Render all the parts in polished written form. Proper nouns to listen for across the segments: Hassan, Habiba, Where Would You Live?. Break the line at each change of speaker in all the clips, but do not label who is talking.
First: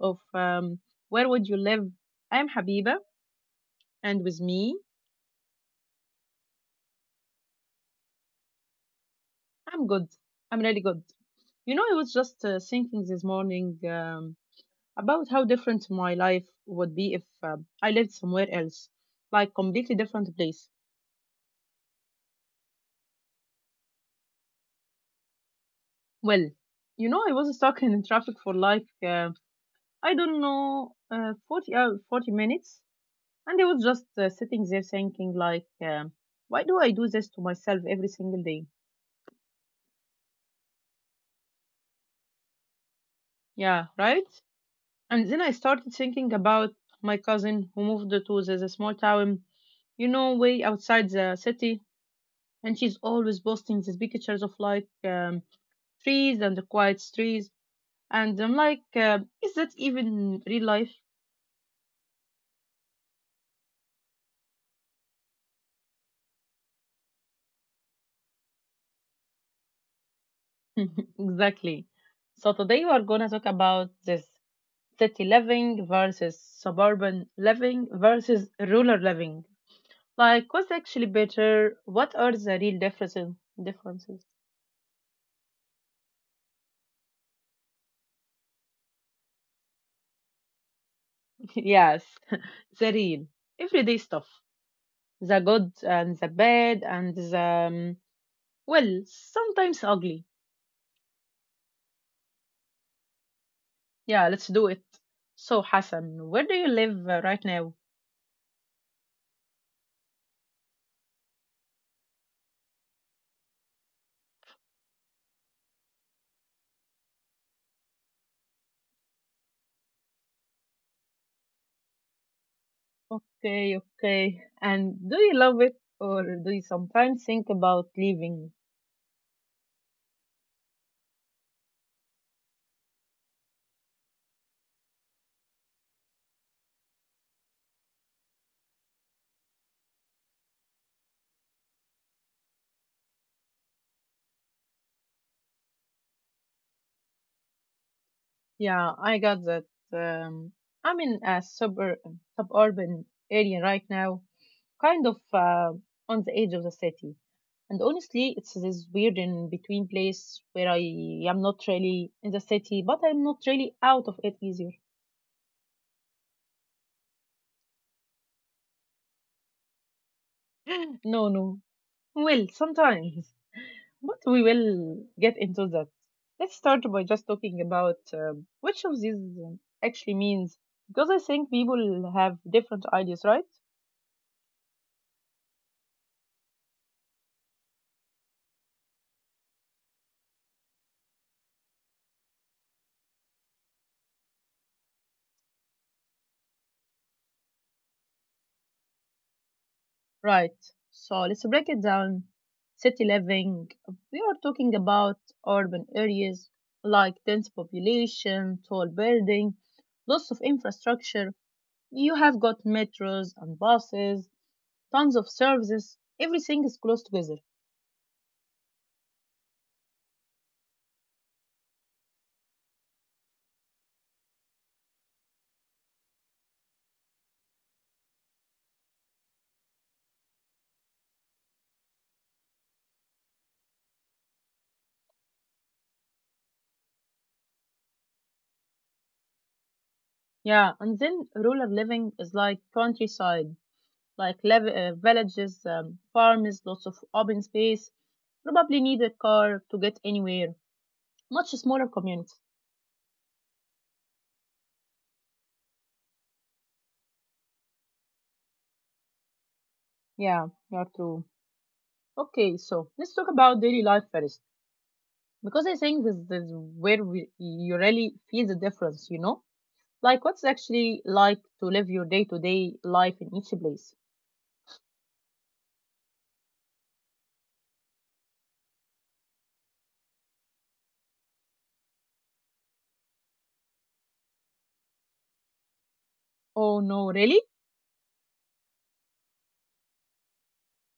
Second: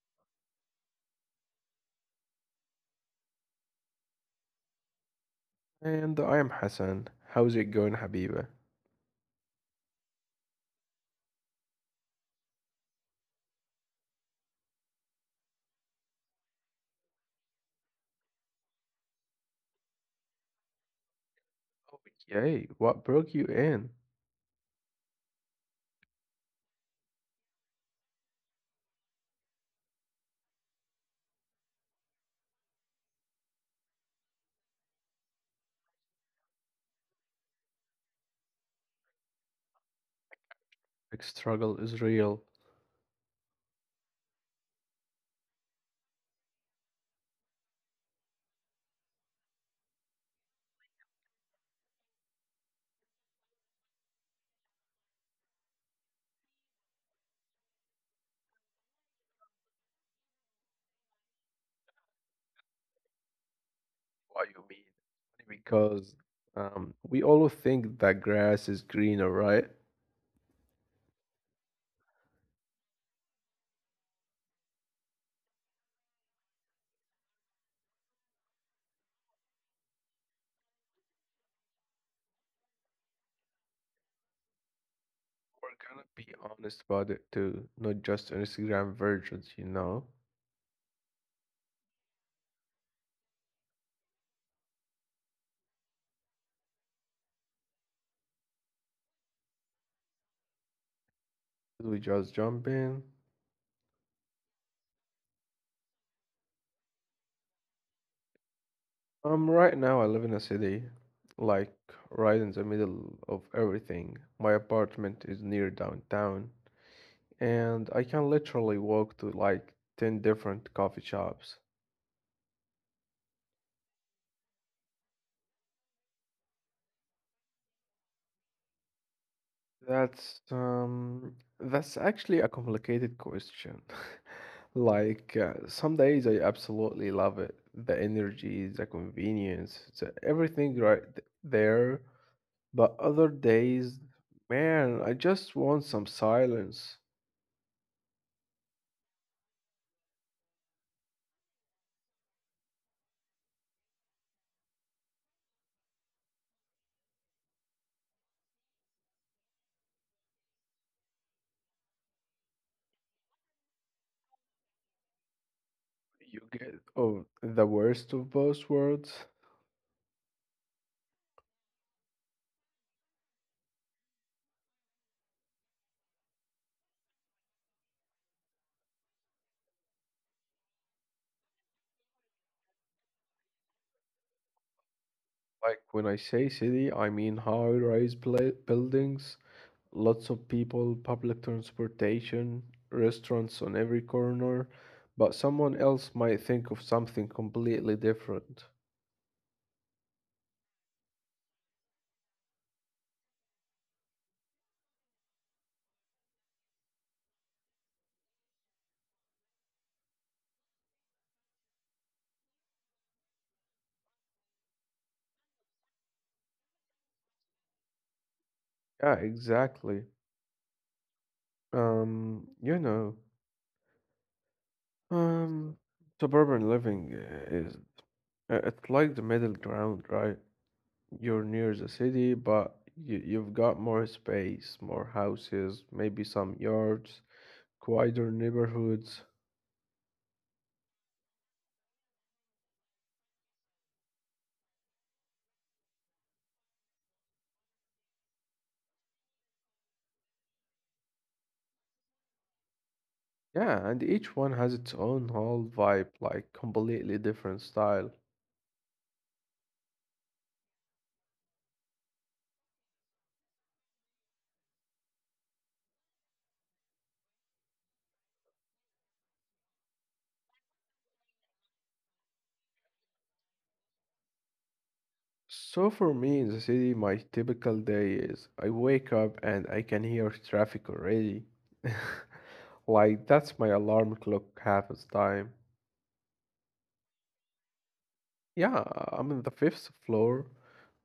of Where Would You Live? I'm Habiba, and with me,
And I am Hassan. How's it going, Habiba?
I'm good. I'm really good. You know, I was just thinking this morning about how different my life would be if I lived somewhere else, like completely different place.
Oh, yay. What broke you in?
Well, you know, I was stuck in traffic for like I don't know 40 40 minutes, and I was just sitting there thinking like, why do I do this to myself every single day?
Like, struggle is real.
Yeah, right? And then I started thinking about my cousin who moved to the small town, you know, way outside the city. And she's always posting these pictures of like trees and the quiet streets. And I'm like, is that even real life?
What you mean? Because we all think that grass is greener, right?
Exactly. So today we're gonna talk about this city living versus suburban living versus rural living. Like, what's actually better? What are the real differences? Differences?
We're gonna be honest about it too, not just Instagram versions, you know?
Yes, the real everyday stuff. The good and the bad and the well, sometimes ugly.
Should we just jump in?
Yeah, let's do it. So, Hassan, where do you live right now?
Right now I live in a city, like right in the middle of everything. My apartment is near downtown, and I can literally walk to like 10 different coffee shops.
Okay, okay. And do you love it or do you sometimes think about leaving?
That's that's actually a complicated question. Like some days I absolutely love it. The energy, the convenience, the everything right there. But other days, man, I just want some silence.
Yeah, I got that. Um, I'm in a super suburban area right now, kind of on the edge of the city. And honestly, it's this weird in between place where I am not really in the city, but I'm not really out of it either.
You get the worst of both worlds.
No, no. Well, sometimes. But we will get into that. Let's start by just talking about which of these um, actually means, because I think people have different ideas, right?
Like when I say city, I mean high-rise pla buildings, lots of people, public transportation, restaurants on every corner, but someone else might think of something completely different.
Right. So let's break it down. City living. We are talking about urban areas like dense population, tall building, lots of infrastructure. You have got metros and buses, tons of services. Everything is close together.
Yeah, exactly. Um, you know, um, suburban living is it's like the middle ground, right? You're near the city, but you've got more space, more houses, maybe some yards, quieter neighborhoods.
Yeah, and then rural living is like countryside, like villages, farms, lots of open space. Probably need a car to get anywhere. Much smaller community.
Yeah, and each one has its own whole vibe, like completely different style.
Yeah, you're true. Okay, so let's talk about daily life first, because I think this is where you really feel the difference, you know? Like, what's actually like to live your day to day life in each place?
So for me in the city, my typical day is I wake up and I can hear traffic already. Like that's my alarm clock half the time.
Oh, no, really?
Yeah, I'm in the fifth floor,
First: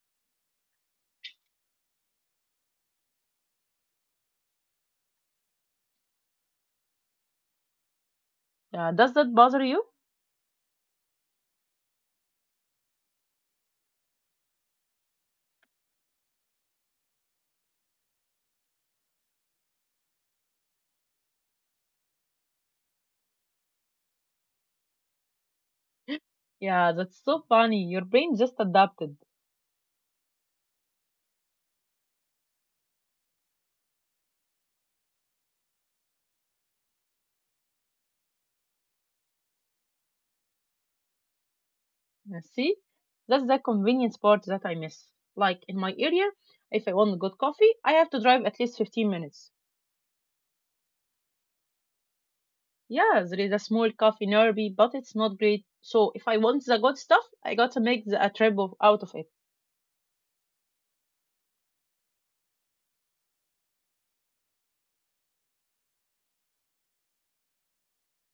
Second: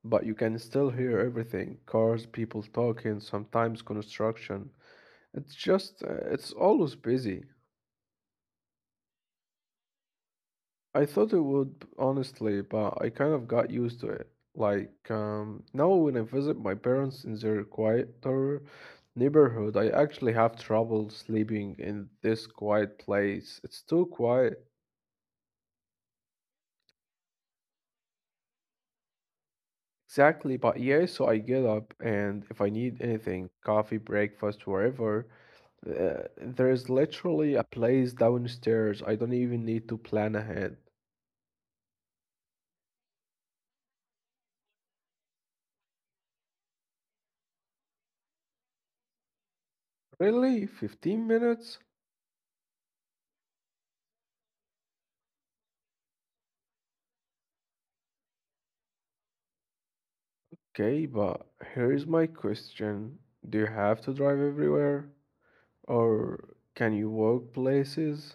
but you can still hear everything. Cars, people talking, sometimes construction. It's just, it's always busy.
Yeah, does that bother you?
I thought it would, honestly, but I kind of got used to it. Like, now when I visit my parents in their quieter neighborhood, I actually have trouble sleeping in this quiet place. It's too quiet.
Yeah, that's so funny. Your brain just adapted.
Exactly, but yeah, so I get up and if I need anything, coffee, breakfast, wherever, there is literally a place downstairs. I don't even need to plan ahead.
Yeah, see? That's the convenience part that I miss. Like, in my area, if I want good coffee, I have to drive at least 15 minutes.
Really? 15 minutes?
Yeah, there is a small coffee nearby, but it's not great. So if I want the good stuff, I gotta make a trip out of it.
Okay, but here's my question. Do you have to drive everywhere? Or can you walk places?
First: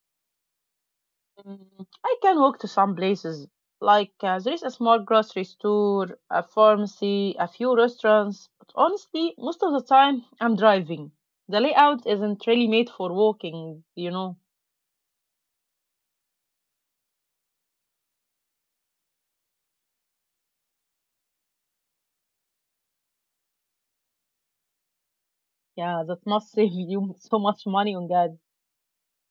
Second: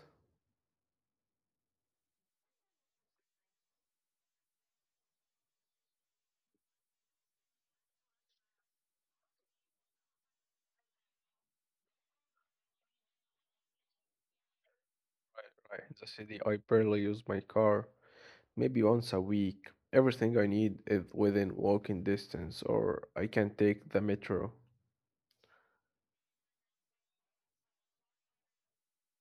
Mm, I can walk to some places, like there is a small grocery store, a pharmacy, a few restaurants. But honestly, most of the time I'm driving. The layout isn't really made for walking, you know.
Right, in the city, I barely use my car, maybe once a week. Everything I need is within walking distance, or I can take the metro.
Yeah, that must save you so much money on gas.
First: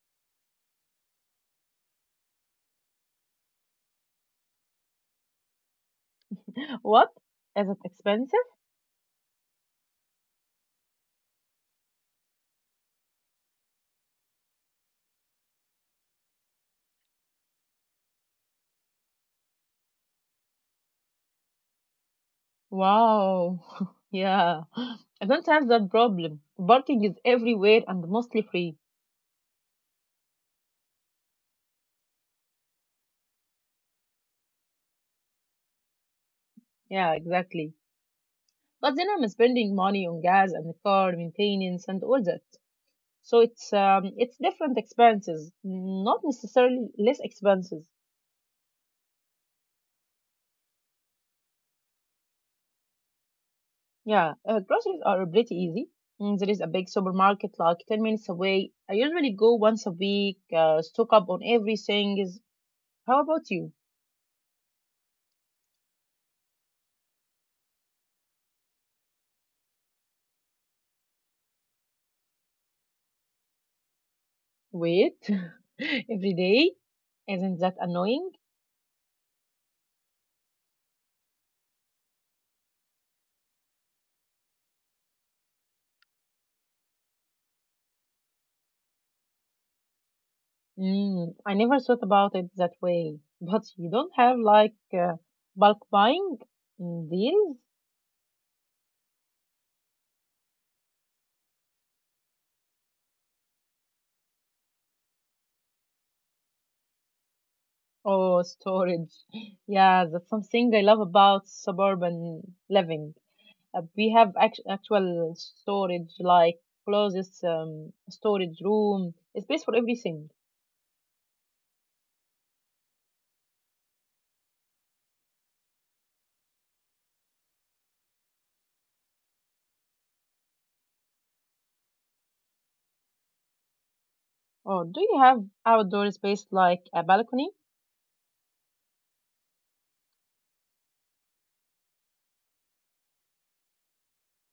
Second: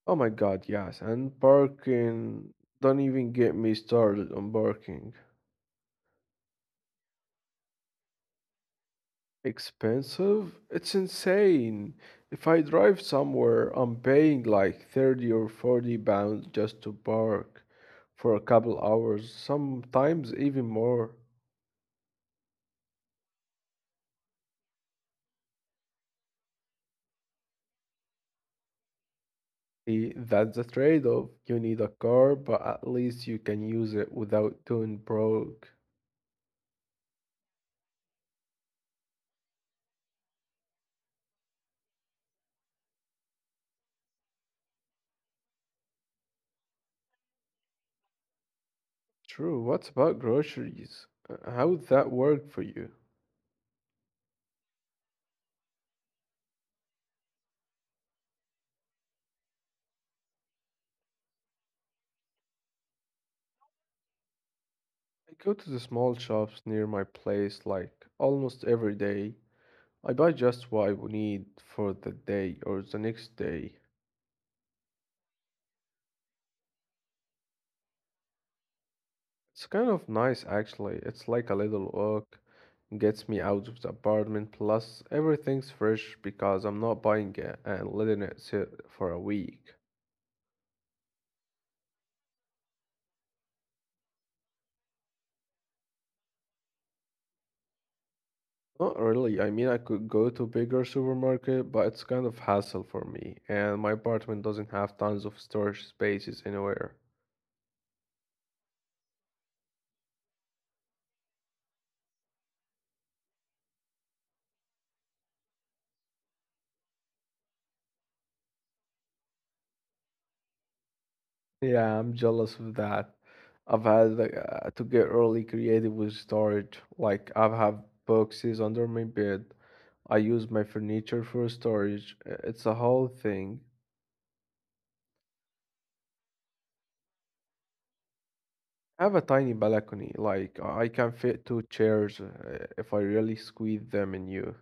Oh my God, yes, and parking. Don't even get me started on parking.
What? Is it expensive?
Expensive? It's insane. If I drive somewhere, I'm paying like 30 or £40 just to park for a couple hours, sometimes even more.
Wow. Yeah. I don't have that problem. Parking is everywhere and mostly free.
See, that's the trade-off. You need a car, but at least you can use it without doing broke.
Yeah, exactly. But then I'm spending money on gas and car maintenance and all that. So it's different expenses, not necessarily less expenses.
True. What about groceries? How would that work for you?
Yeah, groceries are pretty easy. Mm, there is a big supermarket like 10 minutes away. I usually go once a week, stock up on everything. Is how about you?
I go to the small shops near my place like almost every day. I buy just what I would need for the day or the next day.
Wait, every day? Isn't that annoying?
It's kind of nice actually. It's like a little walk, gets me out of the apartment, plus everything's fresh because I'm not buying it and letting it sit for a week.
Mm, I never thought about it that way. But you don't have like bulk buying mm, deals
Not really, I mean I could go to bigger supermarket, but it's kind of hassle for me, and my apartment doesn't have tons of storage spaces anywhere.
or storage. Yeah, that's something I love about suburban living. We have actual storage, like closets, storage room, a space for everything.
Yeah, I'm jealous of that. I've had to get really creative with storage. Like I have boxes under my bed. I use my furniture for storage. It's a whole thing.
Or do you have outdoor space like a balcony?
I have a tiny balcony. Like I can fit two chairs if I really squeeze them in you.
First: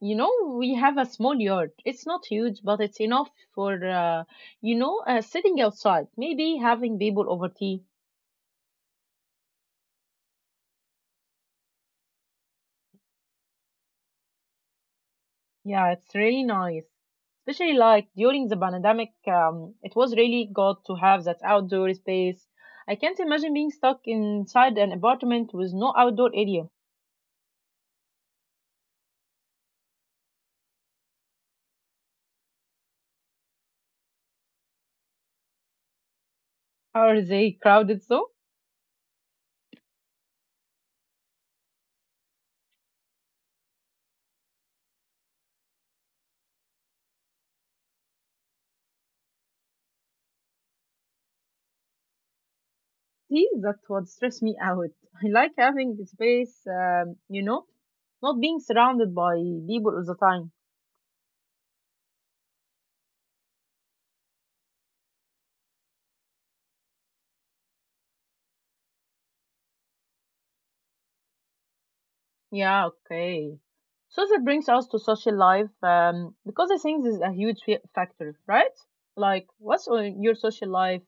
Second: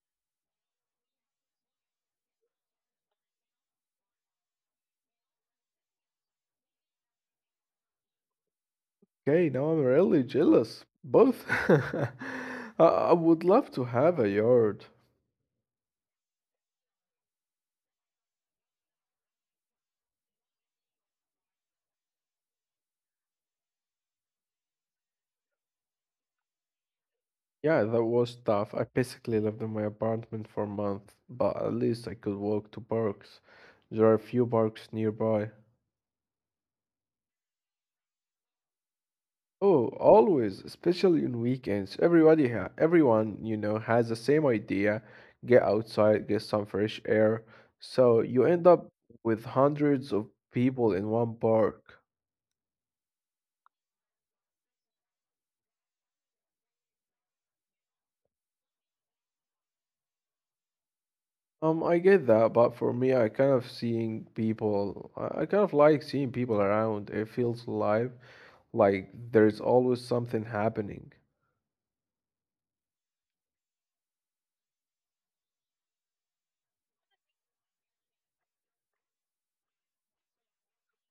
You know, we have a small yard, it's not huge but it's enough for you know sitting outside, maybe having people over tea.
Okay, now I'm really jealous. Both. I would love to have a yard.
Yeah, it's really nice, especially like during the pandemic. It was really good to have that outdoor space. I can't imagine being stuck inside an apartment with no outdoor area.
Yeah, that was tough. I basically lived in my apartment for a month, but at least I could walk to parks. There are a few parks nearby.
Are they crowded though?
Oh, always, especially on weekends. Everybody ha Everyone, you know, has the same idea. Get outside, get some fresh air. So you end up with hundreds of people in one park.
See, that would stress me out. I like having the space, you know, not being surrounded by people all the time.
I get that, but for me, I kind of seeing people. I kind of like seeing people around. It feels alive, like there's always something happening.
Yeah, okay. So that brings us to social life, because I think this is a huge factor, right? Like, what's on your social life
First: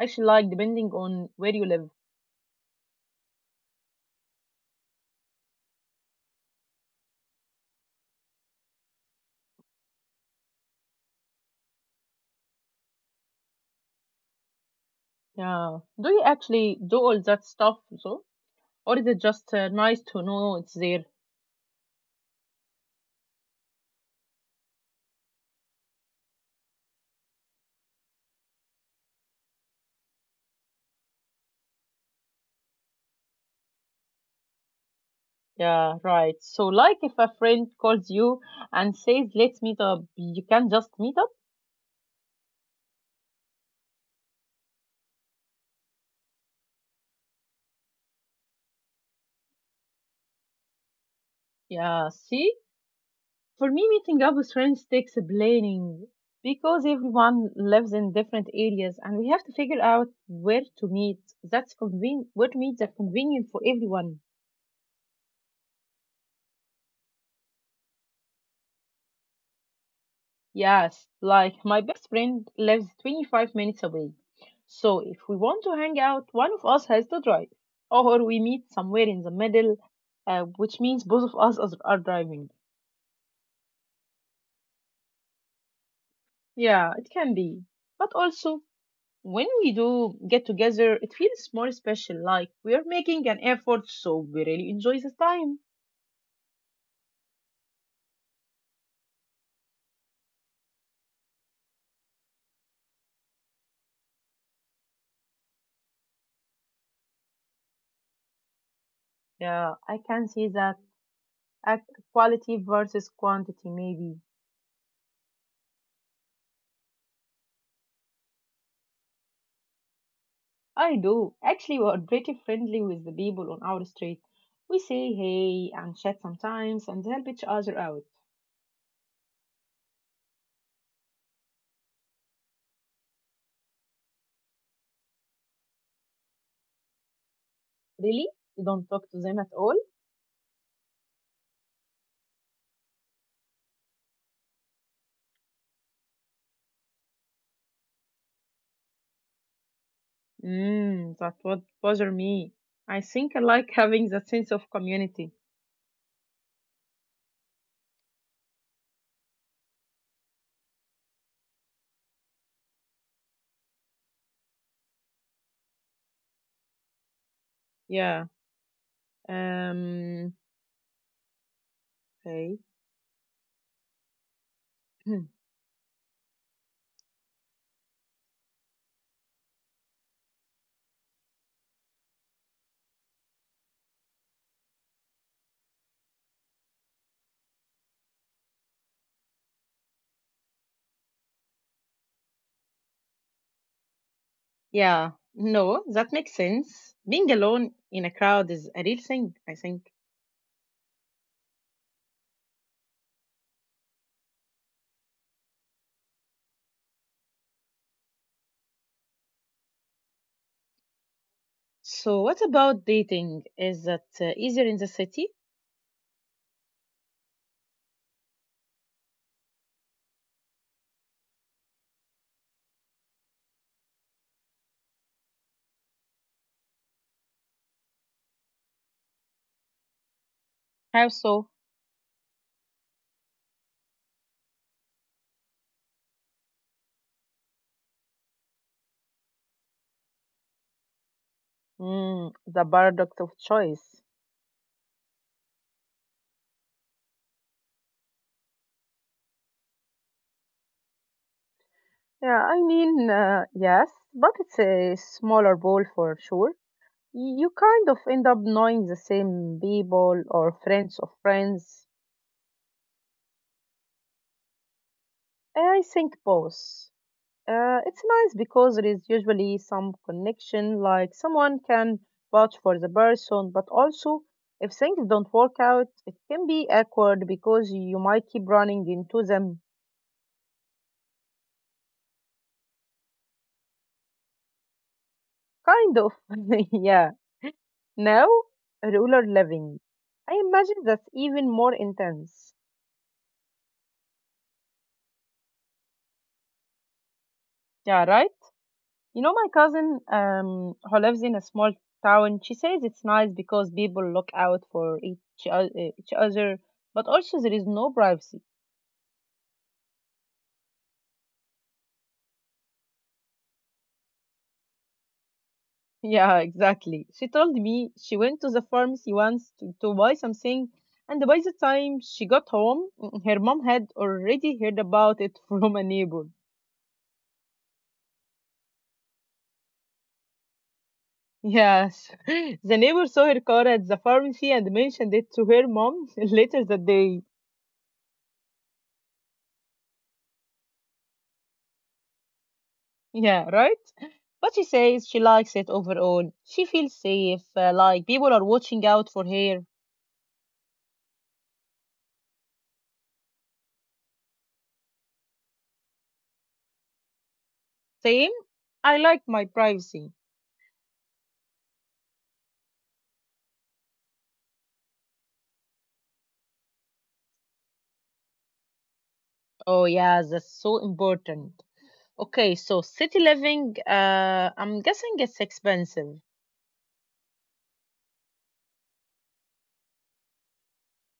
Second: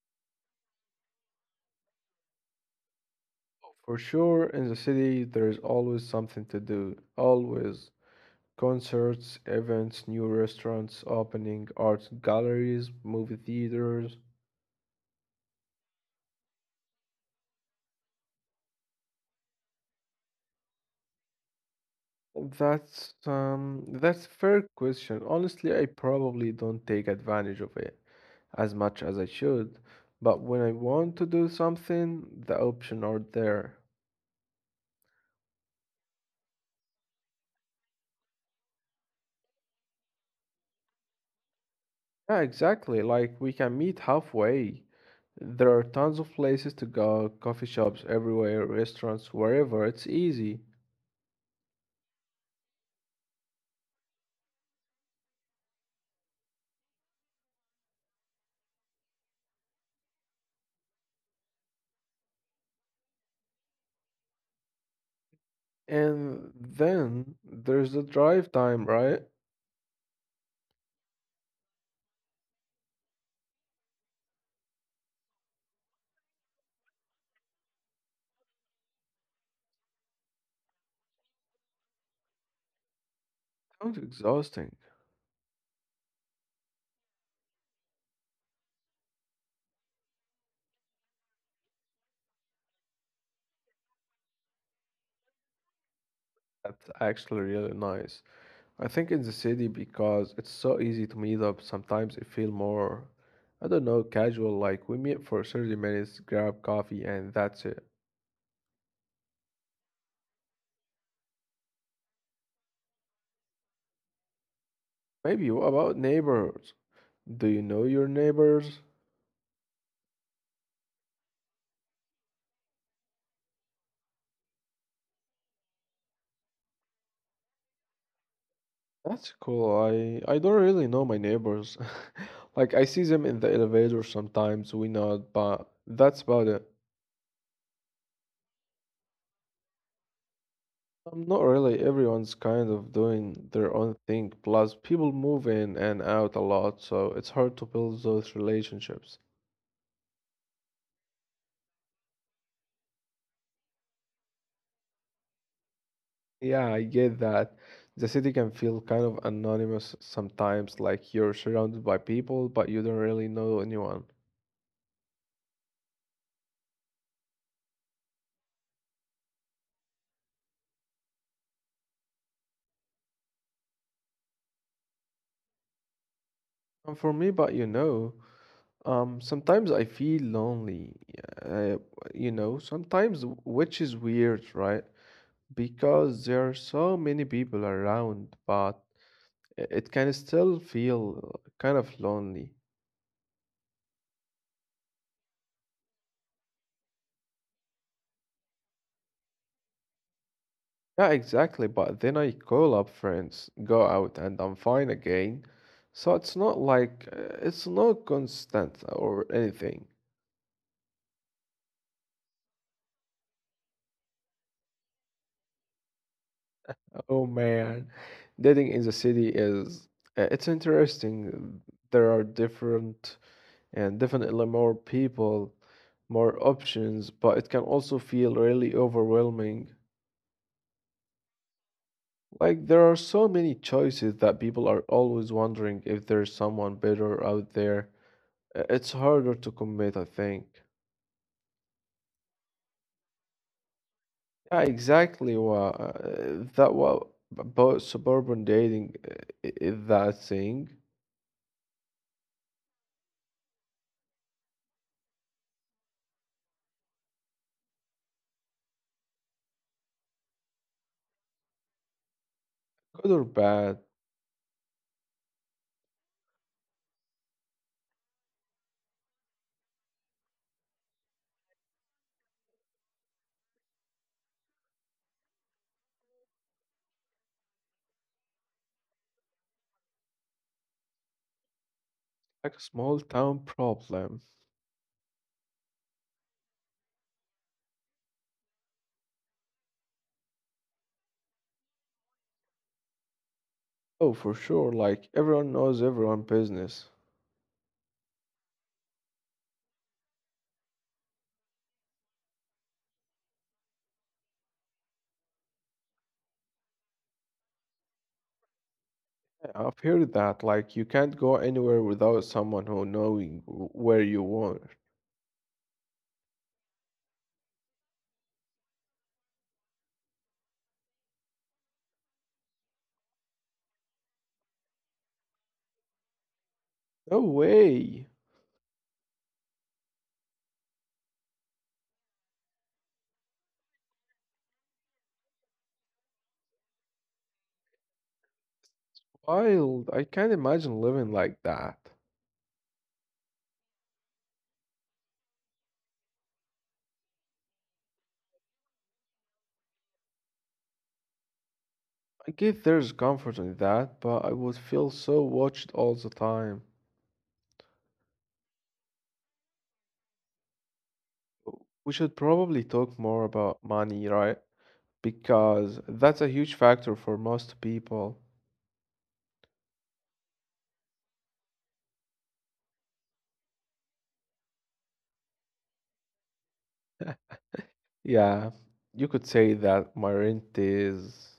actually like, depending on where you live?
For sure, in the city, there's always something to do. Always concerts, events, new restaurants opening, art galleries, movie theaters.
Yeah. Do you actually do all that stuff, so? Or is it just nice to know it's there?
That's a fair question. Honestly, I probably don't take advantage of it as much as I should, but when I want to do something, the options are there.
Yeah, right. So, like, if a friend calls you and says, let's meet up, you can just meet up?
Yeah, exactly. Like we can meet halfway. There are tons of places to go, coffee shops everywhere, restaurants, wherever. It's easy.
Yeah, see? For me, meeting up with friends takes planning because everyone lives in different areas and we have to figure out where to meet. Where to meet that's convenient for everyone.
And then there's the drive time, right?
Yes, like my best friend lives 25 minutes away. So if we want to hang out, one of us has to drive. Or we meet somewhere in the middle, which means both of us are driving.
Sounds exhausting.
Yeah, it can be. But also, when we do get together, it feels more special, like we are making an effort, so we really enjoy the time.
That's actually really nice. I think in the city because it's so easy to meet up. Sometimes it feel more, I don't know, casual. Like we meet for 30 minutes, grab coffee, and that's it.
Yeah, I can see that. At quality versus quantity, maybe.
Maybe what about neighbors? Do you know your neighbors?
I do. Actually, we are pretty friendly with the people on our street. We say hey and chat sometimes and help each other out.
That's cool. I don't really know my neighbors. Like I see them in the elevator sometimes. We nod, but that's about it.
Really? You don't talk to them at all?
Not really. Everyone's kind of doing their own thing. Plus, people move in and out a lot, so it's hard to build those relationships.
Mmm, that would bother me. I think I like having that sense of community.
Yeah, I get that. The city can feel kind of anonymous sometimes, like you're surrounded by people, but you don't really know anyone.
Yeah. Um, okay.
And for me, but you know, sometimes I feel lonely. Uh, sometimes, which is weird, right? Because there are so many people around, but it can still feel kind of lonely.
Yeah, no, that makes sense. Being alone in a crowd is a real thing, I think.
Yeah, exactly. But then I call up friends, go out, and I'm fine again. So it's not like it's not constant or anything.
So, what about dating? Is that easier in the city?
Oh man, dating in the city is it's interesting. There are different and definitely more people, more options, but it can also feel really overwhelming.
How so?
Like there are so many choices that people are always wondering if there's someone better out there. It's harder to commit, I think.
Mm, the paradox of choice.
Yeah, exactly. Well, that what about suburban dating is that thing,
Yeah, I mean, yes, but it's a smaller bowl for sure. You kind of end up knowing the same people or friends of friends.
good or bad,
I think both. It's nice because there is usually some connection, like someone can vouch for the person, but also if things don't work out, it can be awkward because you might keep running into them.
like a small town problem.
Kind of, yeah. Now, rural living. I imagine that's even more intense.
Oh, for sure. Like everyone knows everyone business.
Yeah, right? You know, my cousin who lives in a small town, she says it's nice because people look out for o- each other, but also there is no privacy.
Yeah, I've heard that. Like you can't go anywhere without someone who knowing where you are.
Yeah, exactly. She told me she went to the pharmacy once to buy something, and by the time she got home, her mom had already heard about it from a neighbor.
No way.
Yes, the neighbor saw her car at the pharmacy and mentioned it to her mom later that day.
Wild. I can't imagine living like that.
Yeah, right? But she says she likes it overall. She feels safe, like people are watching out for her.
I guess there's comfort in that, but I would feel so watched all the time.
Same? I like my privacy.
We should probably talk more about money, right? Because that's a huge factor for most people.
Oh, yeah, that's so important. Okay, so city living, I'm guessing it's expensive.
Yeah, you could say that my rent is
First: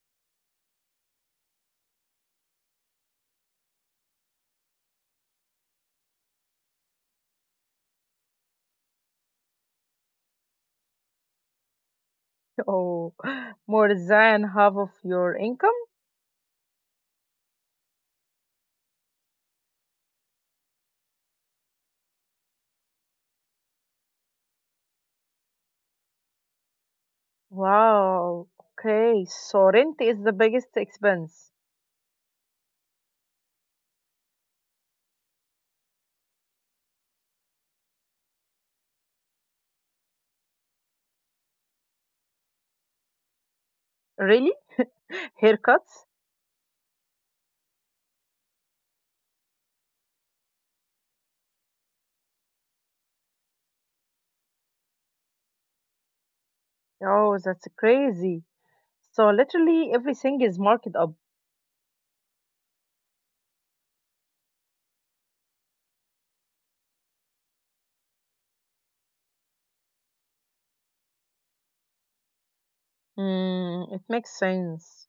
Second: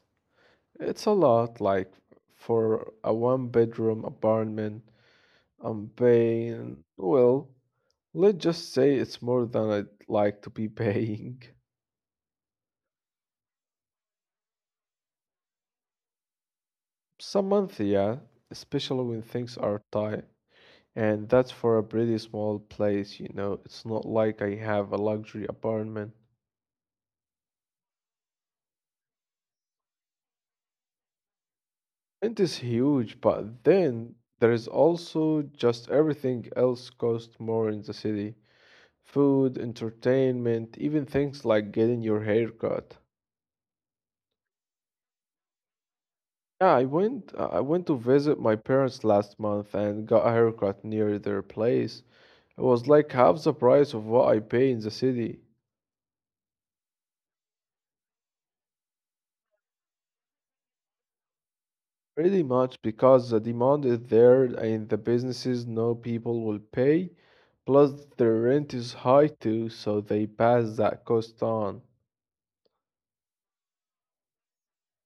it's a lot like for a one bedroom apartment I'm paying well, let's just say it's more than I'd like to be paying.
Oh, more than half of your income?
Some month, yeah, especially when things are tight. And that's for a pretty small place, you know. It's not like I have a luxury apartment.
Wow. Okay, so rent is the biggest expense.
It is huge, but then there is also just everything else costs more in the city. Food, entertainment, even things like getting your hair cut.
Really? Haircuts?
Yeah, I went to visit my parents last month and got a haircut near their place. It was like half the price of what I pay in the city.
Oh, that's crazy. So literally everything is marked up.
Pretty much because the demand is there and the businesses know people will pay. Plus, the rent is high too, so they pass that cost on.
Mm, it makes sense.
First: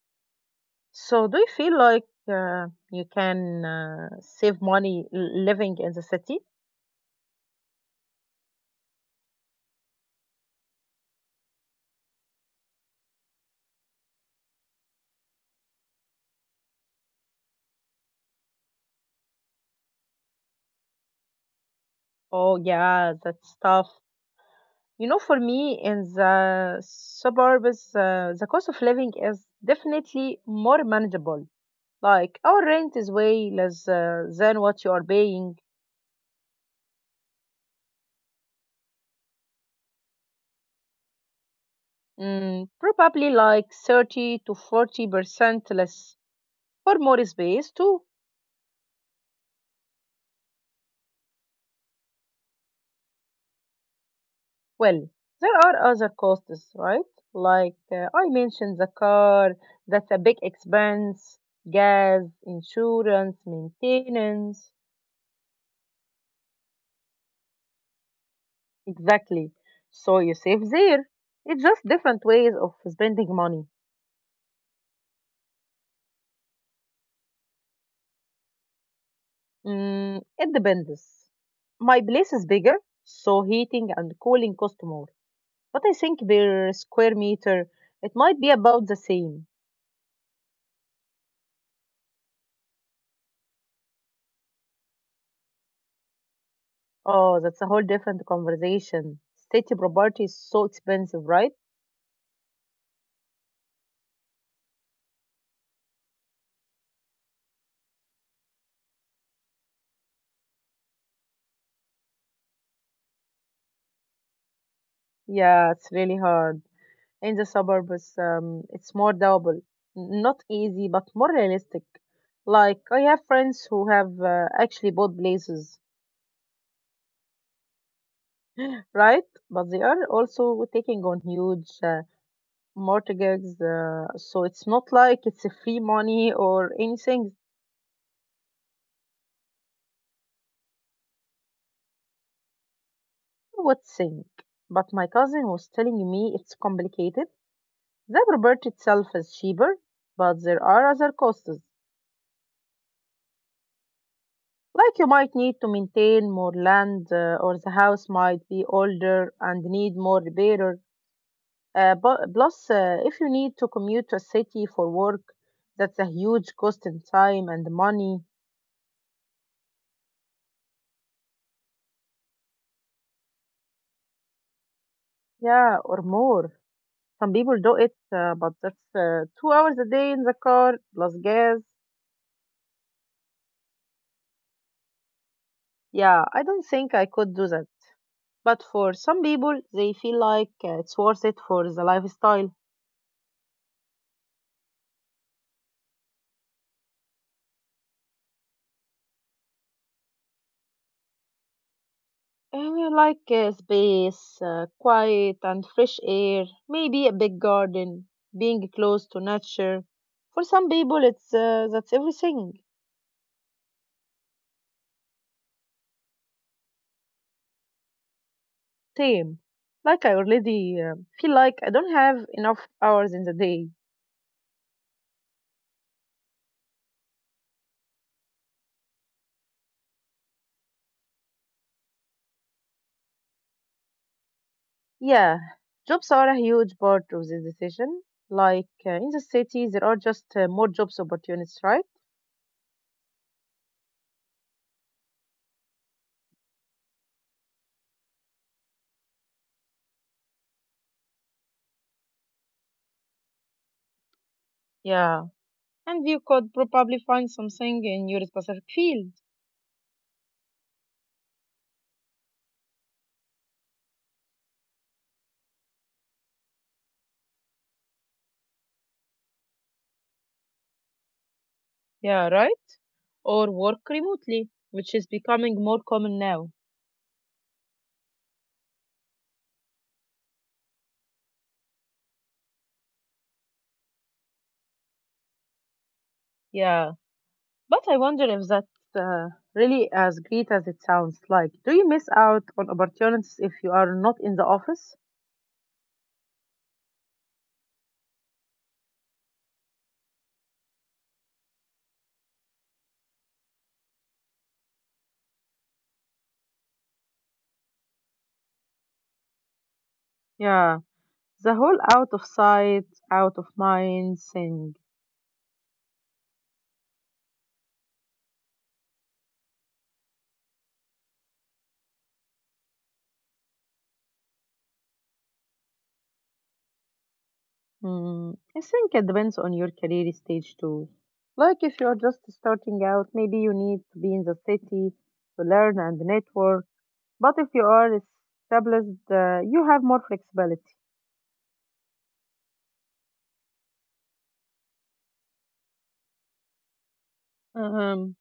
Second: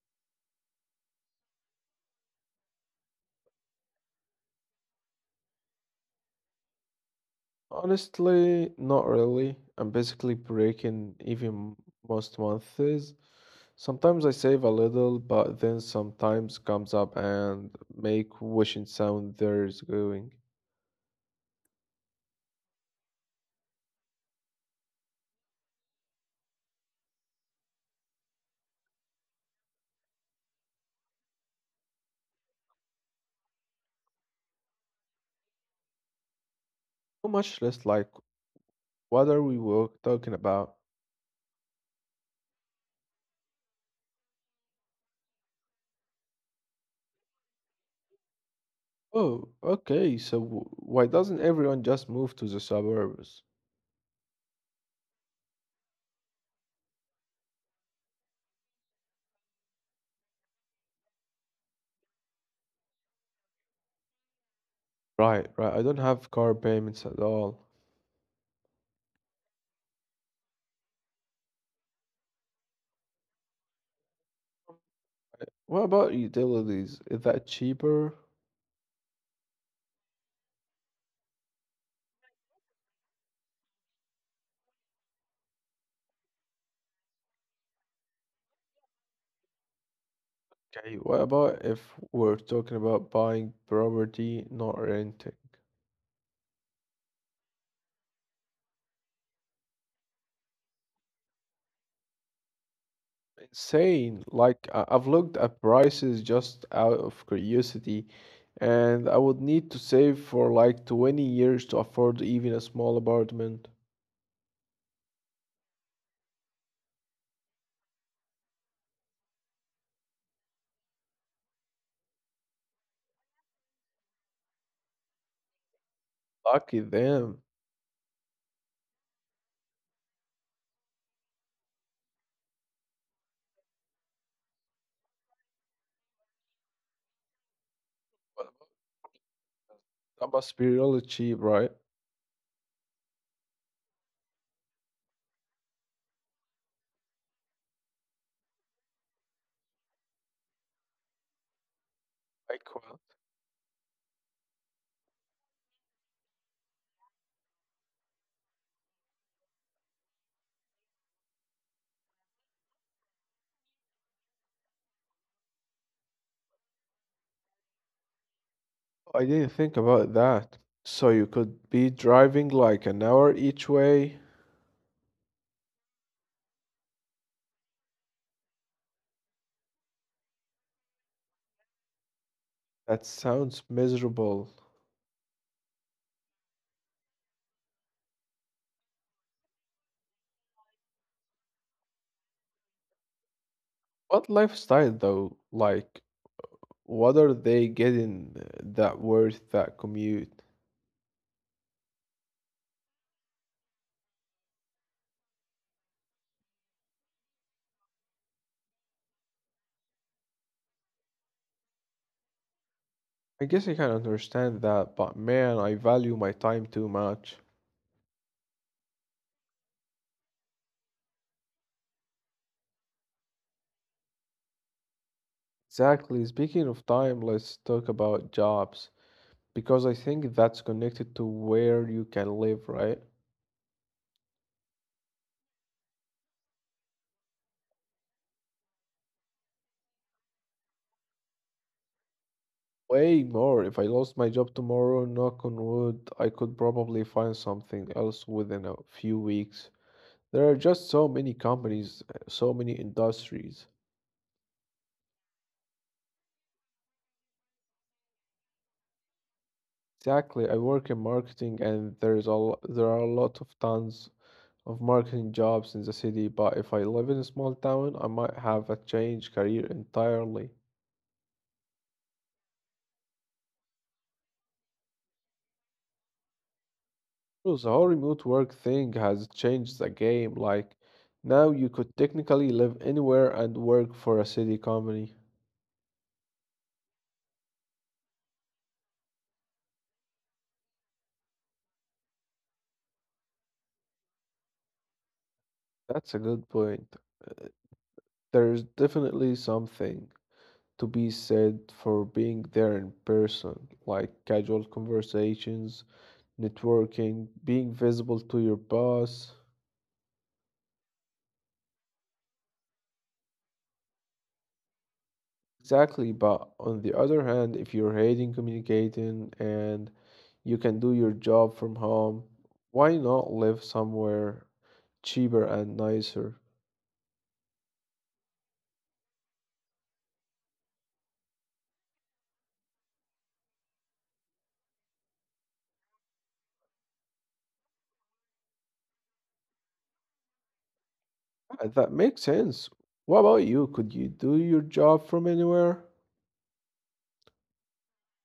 So do you feel like uh, you can save money living in the city?
Honestly, not really. I'm basically breaking even most months. Sometimes I save a little, but then sometimes comes up and make wishing sound there's going.
Oh, yeah, that's tough. You know, for me in the suburbs, the cost of living is definitely more manageable. Like our rent is way less than what you are paying,
So much less like, what are we work talking about?
mm, probably like 30 to 40% less for more space too.
Oh, okay, so why doesn't everyone just move to the suburbs?
Well, there are other costs, right? Like I mentioned the car, that's a big expense, gas, insurance, maintenance.
Right, right, I don't have car payments at all.
Exactly. So you save there. It's just different ways of spending money.
What about utilities? Is that cheaper?
Mm, it depends. My place is bigger, so heating and cooling cost more. But I think per square meter, it might be about the same.
Okay, what about if we're talking about buying property, not renting?
Oh, that's a whole different conversation. City property is so expensive, right?
Insane. Like, I've looked at prices just out of curiosity, and I would need to save for like 20 years to afford even a small apartment.
Yeah, it's really hard. In the suburbs, it's more doable. Not easy, but more realistic. Like, I have friends who have actually bought places,
Lucky them.
right? But they are also taking on huge mortgages, so it's not like it's a free money or anything.
But that must be really cheap, right?
You would think. But my cousin was telling me it's complicated. The property itself is cheaper, but there are other costs.
Like, well,
Like you might need to maintain more land, or the house might be older and need more repair. Plus, if you need to commute to a city for work, that's a huge cost in time and money.
I didn't think about that. So you could be driving like an hour each way?
Yeah, or more. Some people do it, but that's 2 hours a day in the car plus gas.
That sounds miserable.
Yeah, I don't think I could do that. But for some people, they feel like it's worth it for the lifestyle.
What lifestyle though? Like, what are they getting eh, that worth that commute?
Space, quiet, and fresh air, maybe a big garden, being close to nature. For some people, it's that's everything.
I guess I can understand that, but man, I value my time too much.
Same. Like I already feel like I don't have enough hours in the day.
Exactly. Speaking of time, let's talk about jobs because I think that's connected to where you can live, right?
Yeah, jobs are a huge part of this decision. In the city, there are just more jobs opportunities, right?
Way more. If I lost my job tomorrow, knock on wood, I could probably find something else within a few weeks. There are just so many companies, so many industries.
Yeah, and you could probably find something in your specific field.
Exactly. I work in marketing and there's there are a lot of tons of marketing jobs in the city, but if I live in a small town, I might have a change career entirely.
Yeah, right? Or work remotely, which is becoming more common now.
So the whole remote work thing has changed the game. Like now you could technically live anywhere and work for a city company.
Yeah, but I wonder if that's really as great as it sounds like. Do you miss out on opportunities if you are not in the office?
That's a good point. There's definitely something to be said for being there in person, like casual conversations networking, being visible to your boss.
Yeah, the whole out of sight, out of mind thing.
Exactly, but on the other hand, if you're hating communicating and you can do your job from home, why not live somewhere cheaper and nicer?
Mm, I think it depends on your career stage too. Like if you're just starting out, maybe you need to be in the city to learn and network. But if you are established, you have more flexibility.
That makes sense. What about you? Could you do your job from anywhere?
Um,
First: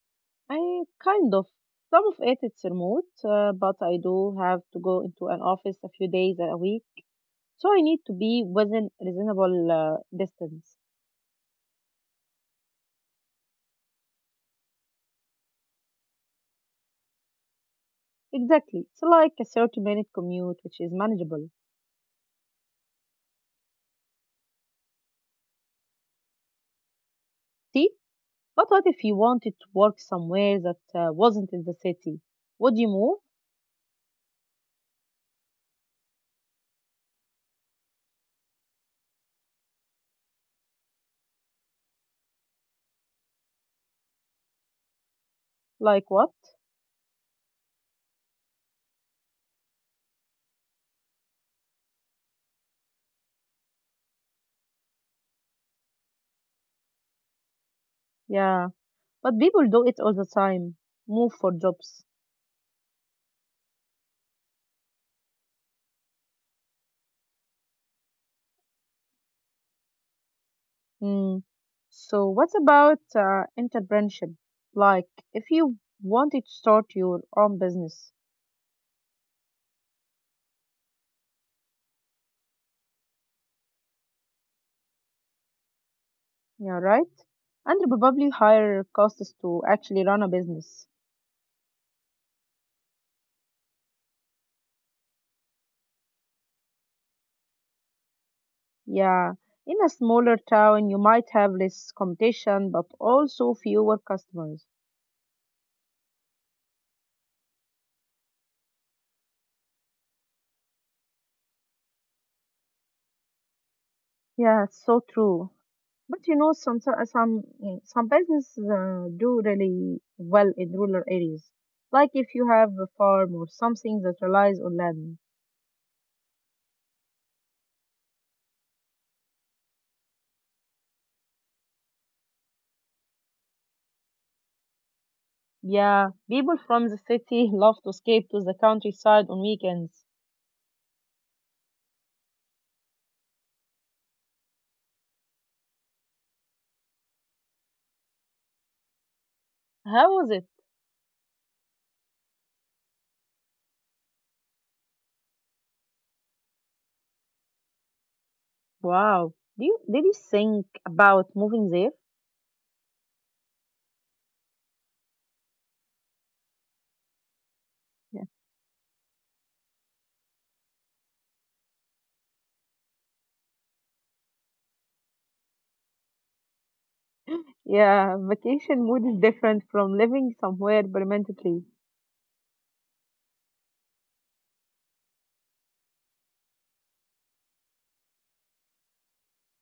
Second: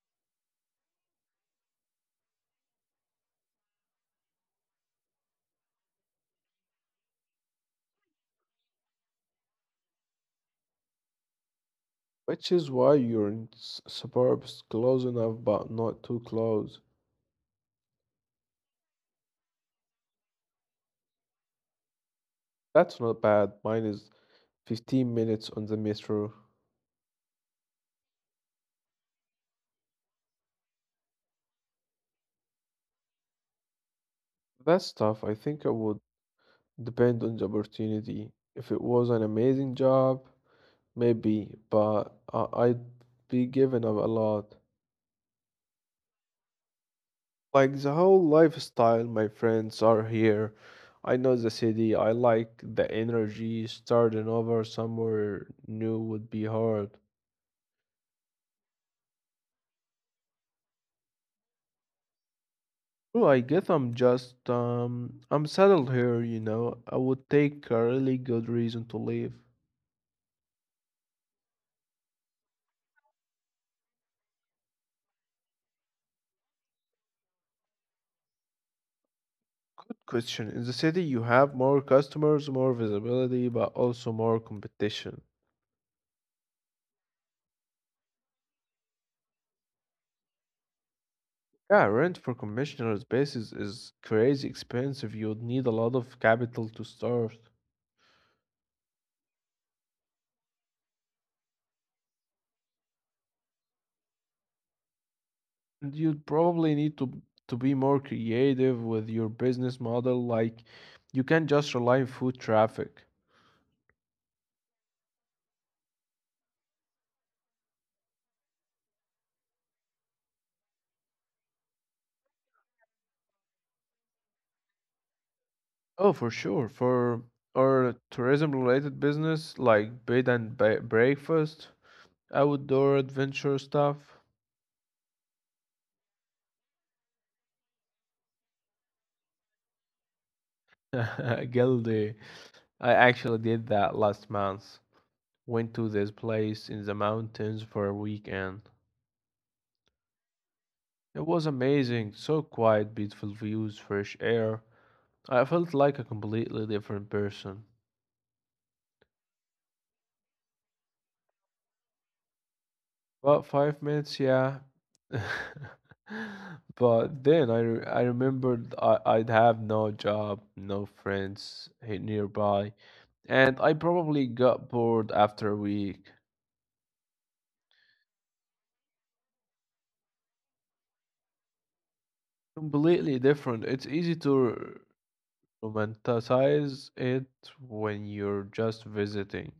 I kind of some of it's remote, but I do have to go into an office a few days a week, so I need to be within reasonable distance.
Which is why you're in suburbs close enough but not too close.
Exactly, it's like a 30-minute commute, which is manageable.
That's not bad. Mine is 15 minutes on the metro.
See? But what if you wanted to work somewhere that wasn't in the city? Would you move?
That stuff I think I would depend on the opportunity. If it was an amazing job, maybe, but I'd be giving up a lot.
Like what?
Like the whole lifestyle, my friends are here. I know the city. I like the energy. Starting over somewhere new would be hard.
Yeah, but people do it all the time. Move for jobs.
Well, I guess I'm just I'm settled here, you know. I would take a really good reason to leave.
Mm. So what about entrepreneurship? Like if you wanted to start your own business,
Good question. In the city, you have more customers, more visibility, but also more competition.
yeah, right? And probably higher costs to actually run a business.
Yeah, rent for commercial spaces is crazy expensive. You'd need a lot of capital to start.
Yeah, in a smaller town, you might have less competition, but also fewer customers.
And you'd probably need to be more creative with your business model. Like you can't just rely on food traffic.
Yeah, it's so true. But you know, some businesses do really well in rural areas. Like if you have a farm or something that relies on land.
Oh, for sure. For or tourism related business like bed and breakfast, outdoor adventure stuff.
Yeah, people from the city love to escape to the countryside on weekends.
Guilty. I actually did that last month. Went to this place in the mountains for a weekend.
How was it?
It was amazing, so quiet, beautiful views, fresh air. I felt like a completely different person.
Wow. Did you think about moving there?
About 5 minutes, yeah. But then I remembered I'd have no job, no friends nearby, and I probably got bored after a week.
Yeah, vacation mood is different from living somewhere permanently.
Completely different. It's easy to romanticize it when you're just visiting.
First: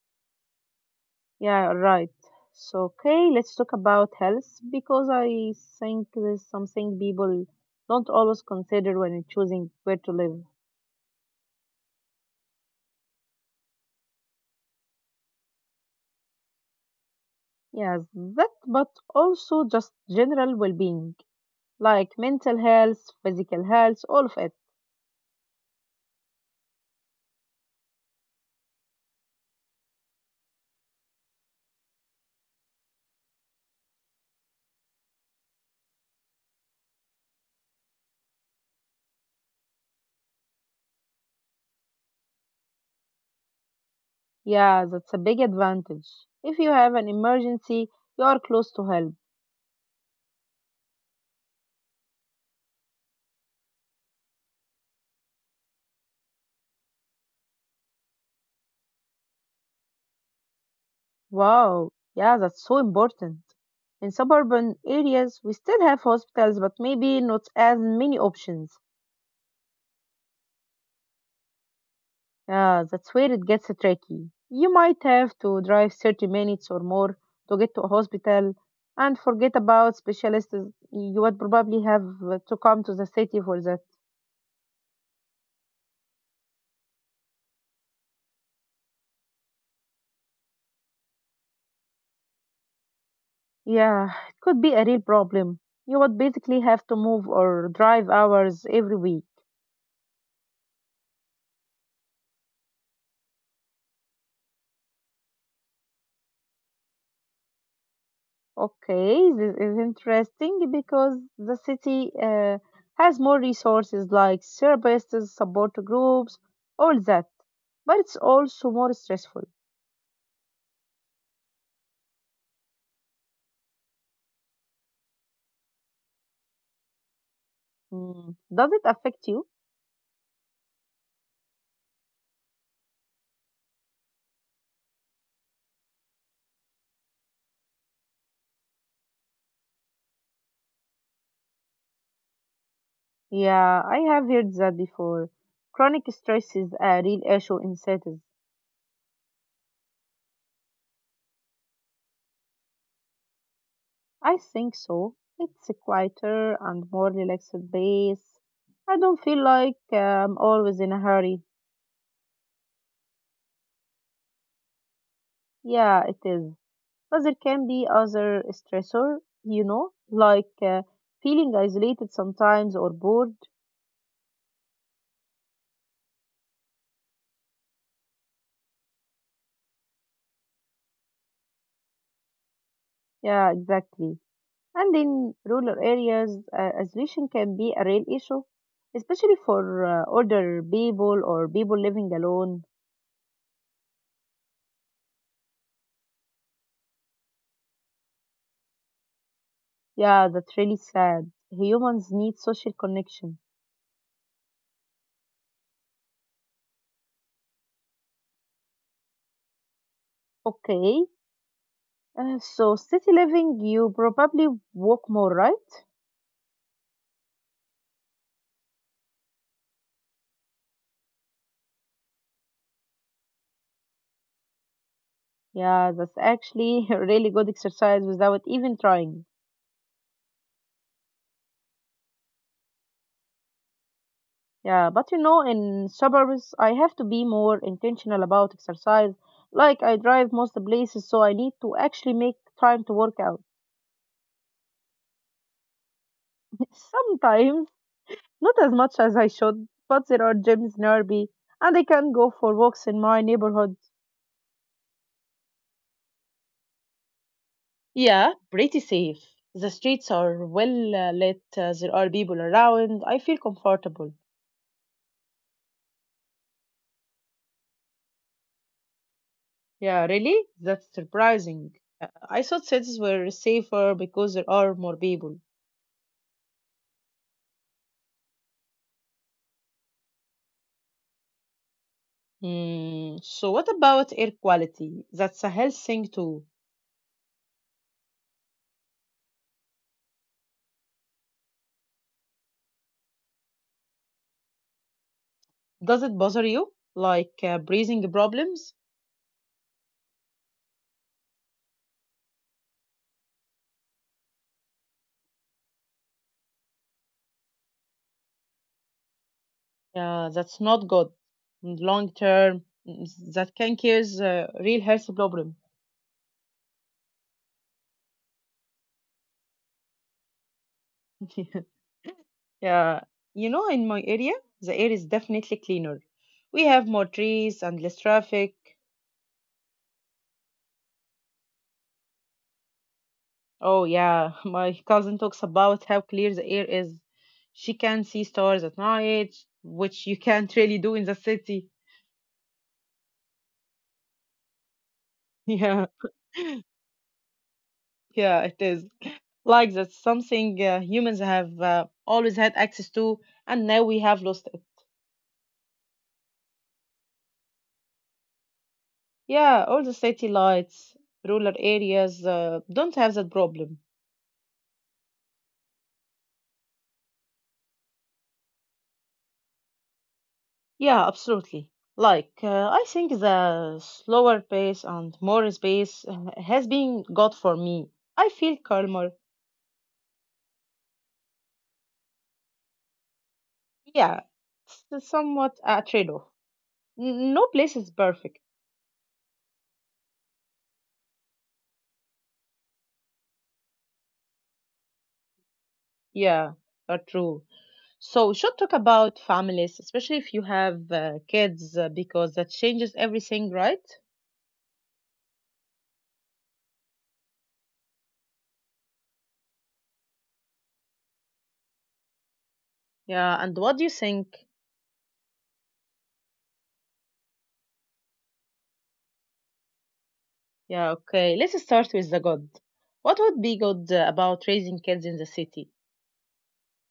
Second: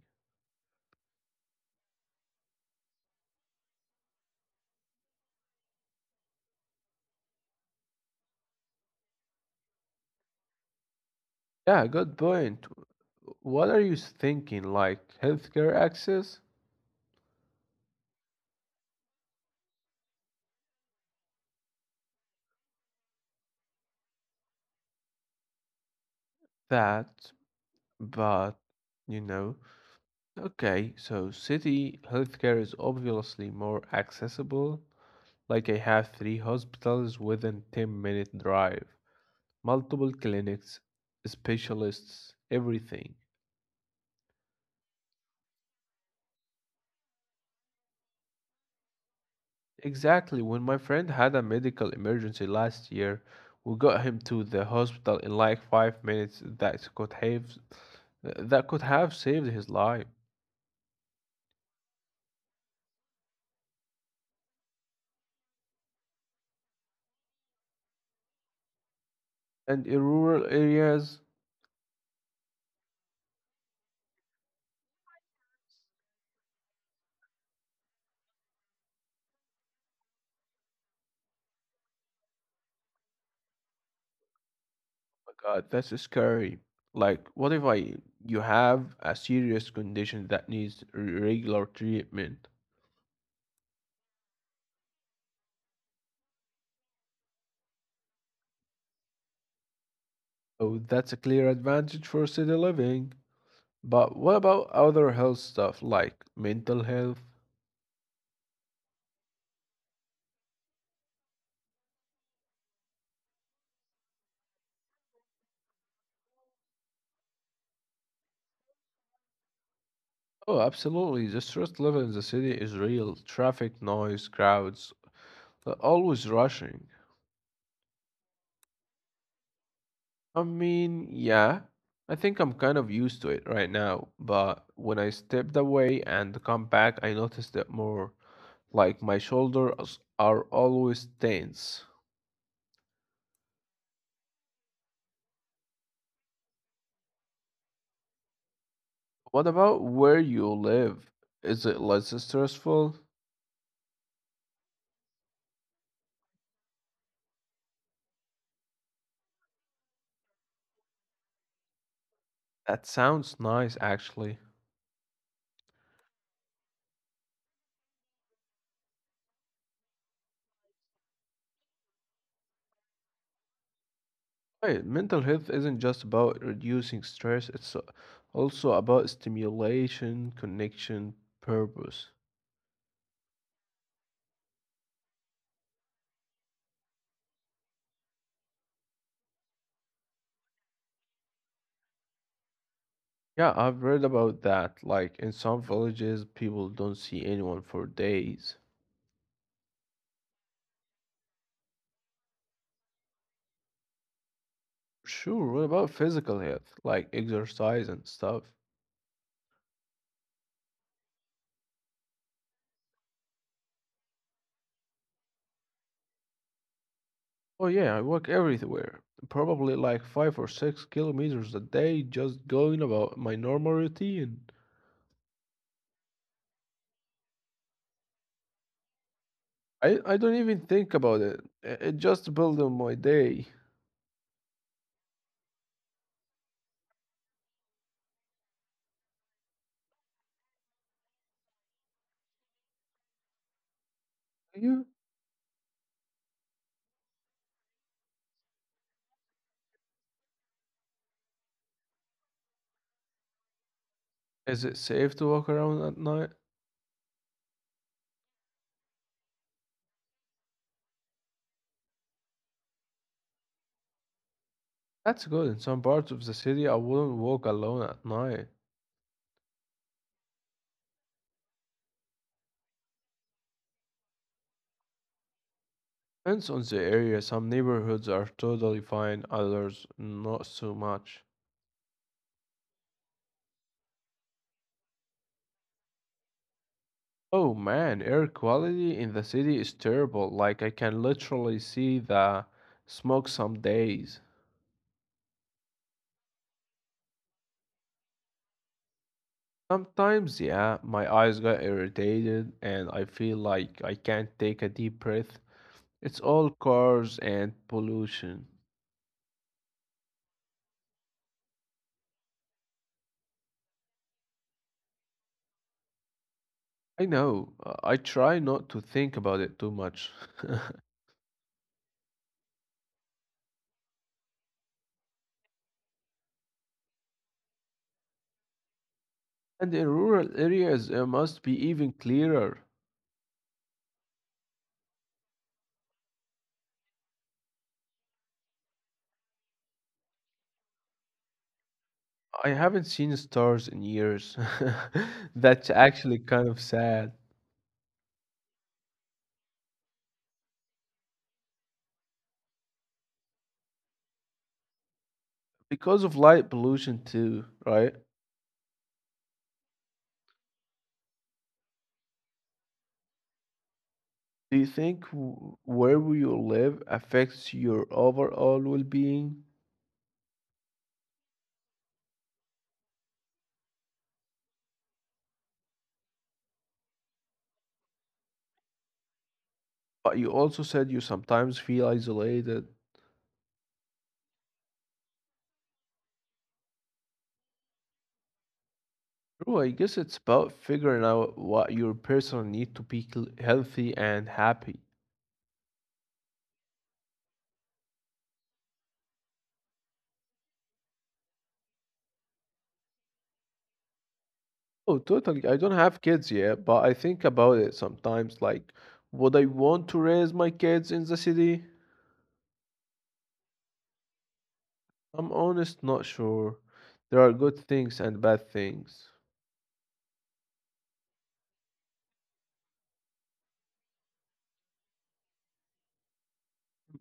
Yeah, right. So, okay, let's talk about health because I think there's something people don't always consider when choosing where to live.
Yeah, good point. What are you thinking? Like healthcare access?
Yes, that, but also just general well being, like mental health, physical health, all of it.
That, but you know, okay, so city healthcare is obviously more accessible. Like I have three hospitals within 10-minute drive, multiple clinics, specialists, everything.
Yeah, that's a big advantage. If you have an emergency, you are close to help.
Exactly. When my friend had a medical emergency last year, we got him to the hospital in like 5 minutes. That could have saved his life.
Wow, yeah, that's so important. In suburban areas, we still have hospitals, but maybe not as many options.
And in rural areas,
Yeah, that's where it gets tricky. You might have to drive 30 minutes or more to get to a hospital and forget about specialists. You would probably have to come to the city for that.
oh my God, that's scary. Like, what if I you have a serious condition that needs regular treatment?
Yeah, it could be a real problem. You would basically have to move or drive hours every week.
Oh, that's a clear advantage for city living. But what about other health stuff like mental health?
Okay, this is interesting because the city has more resources like therapists, support groups, all that, but it's also more stressful.
Oh, absolutely. The stress level in the city is real. Traffic, noise, crowds, they're always rushing.
Mm. Does it affect you?
I mean, yeah, I think I'm kind of used to it right now, but when I stepped away and come back, I noticed it more. Like my shoulders are always tense.
Yeah, I have heard that before. Chronic stress is a real issue in cities.
What about where you live? Is it less stressful?
I think so. It's a quieter and more relaxed pace. I don't feel like I'm always in a hurry.
That sounds nice, actually.
Yeah, it is. But there can be other stressor, you know, feeling isolated sometimes or bored.
Right. Mental health isn't just about reducing stress, also about stimulation, connection, purpose.
Yeah, exactly. And in rural areas, isolation can be a real issue, especially for older people or people living alone.
Yeah, I've read about that. Like in some villages, people don't see anyone for days.
Yeah, that's really sad. Humans need social connection.
Sure, what about physical health, like exercise and stuff?
Okay, so city living, you probably walk more, right?
Oh, yeah, I walk everywhere. Probably like 5 or 6 kilometers a day just going about my normal routine.
Yeah, that's actually a really good exercise without even trying.
I don't even think about it. It just builds on my day.
Yeah, but you know, in suburbs, I have to be more intentional about exercise. Like, I drive most places, so I need to actually make time to work out.
You?
Sometimes, not as much as I should, but there are gyms nearby, and I can go for walks in my neighborhood.
Is it safe to walk around at night?
Yeah, pretty safe. The streets are well lit, there are people around, I feel comfortable.
That's good. In some parts of the city, I wouldn't walk alone at night.
Yeah, really? That's surprising. I thought cities were safer because there are more people.
Depends on the area. Some neighborhoods are totally fine, others not so much.
Hmm. So, what about air quality? That's a health thing too.
Oh man, air quality in the city is terrible. Like I can literally see the smoke some days.
Does it bother you? Breathing problems?
Sometimes, yeah, my eyes get irritated and I feel like I can't take a deep breath. It's all cars and pollution.
Yeah, that's not good. Long term, mm, that can cause real health problem.
I know. I try not to think about it too much.
yeah, you know, in my area, the air is definitely cleaner. We have more trees and less traffic.
And in rural areas, it must be even clearer.
Oh yeah, my cousin talks about how clear the air is. She can see stars at night, which you can't really do in the city.
I haven't seen stars in years. That's
Yeah,
actually kind of sad.
yeah, it is. Like that's something humans have always had access to, and now we have lost.
Because of light pollution, too, right?
Yeah, all the city lights, rural areas don't have that problem.
Do you think where you live affects your overall well being?
Yeah, absolutely. Like, I think the slower pace and more space has been good for me. I feel calmer.
But you also said you sometimes feel isolated.
Yeah, it's somewhat a trade-off. No place is perfect.
True, I guess it's about figuring out what your personal need to be healthy and happy.
Yeah, are true. So we should talk about families, especially if you have kids, because that changes everything, right?
Oh, totally. I don't have kids yet, but I think about it sometimes. Like, would I want to raise my kids in the city?
Yeah, and what do you think?
I'm honest, not sure. There are good things and bad things.
Yeah, okay. Let's start with the good. What would be good about raising kids in the city?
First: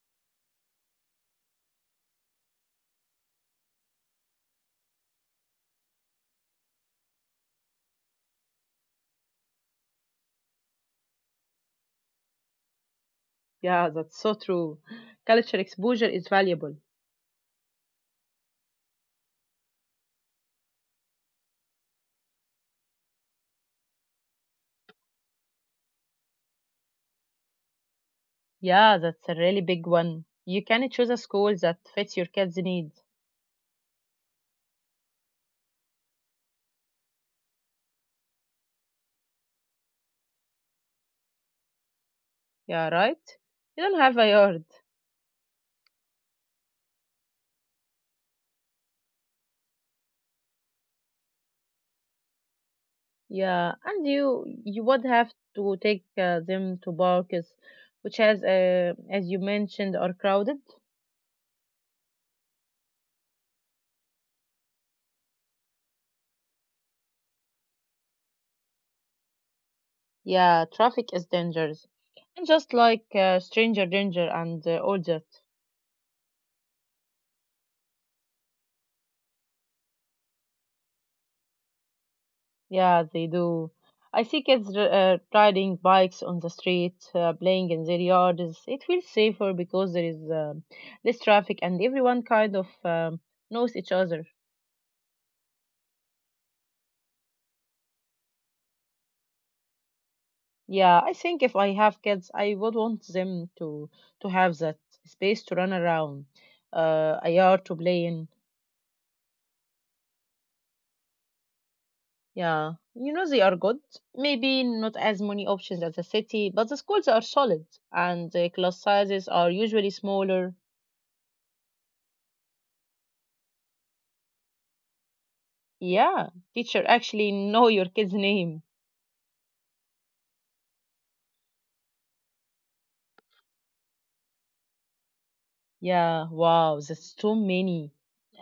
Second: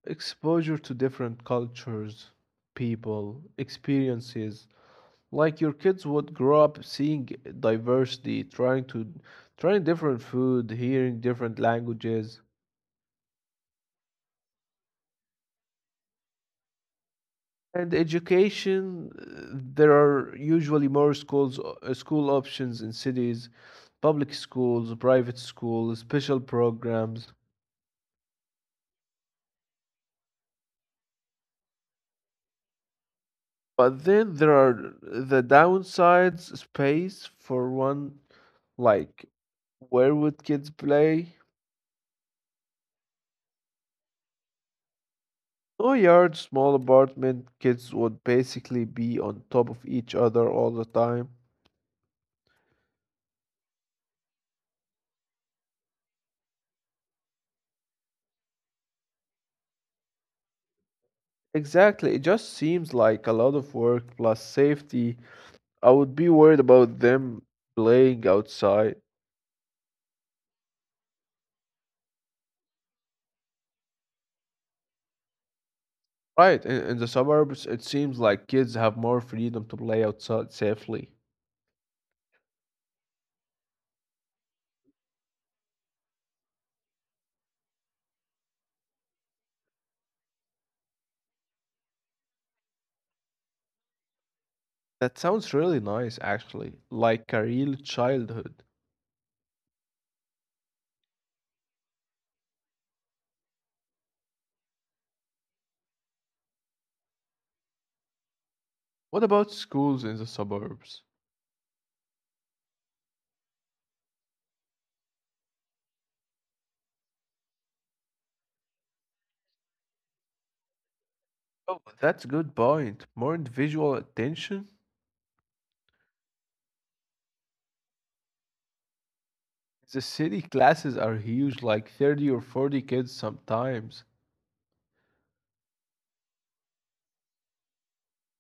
Exposure to different cultures, people, experiences. Like your kids would grow up seeing diversity, trying different food, hearing different languages.
Yeah, that's so true. Cultural exposure is valuable.
And education, there are usually more schools, school options in cities, public schools, private schools, special programs.
Yeah, that's a really big one. You can choose a school that fits your kids' needs.
But then there are the downsides, space for one, like where would kids play?
Yeah, right? You don't have a yard.
No yard, small apartment, kids would basically be on top of each other all the time.
Yeah, and you would have to take them to parks, which has, as you mentioned, are crowded.
Exactly, it just seems like a lot of work plus safety I would be worried about them playing outside.
Yeah, traffic is dangerous. And just like stranger danger and all that.
Right, in the suburbs, it seems like kids have more freedom to play outside safely.
Yeah, they do. I see kids riding bikes on the street, playing in their yards. It feels safer because there is less traffic and everyone kind of knows each other.
That sounds really nice, actually, like a real childhood.
Yeah, I think if I have kids, I would want them to have that space to run around, a yard to play in.
What about schools in the suburbs?
Yeah, you know they are good. Maybe not as many options as the city, but the schools are solid and the class sizes are usually smaller.
Oh, that's a good point. More individual attention?
Yeah, teacher actually know your kid's name.
The city classes are huge, like 30 or 40 kids sometimes.
Yeah, wow, that's too many.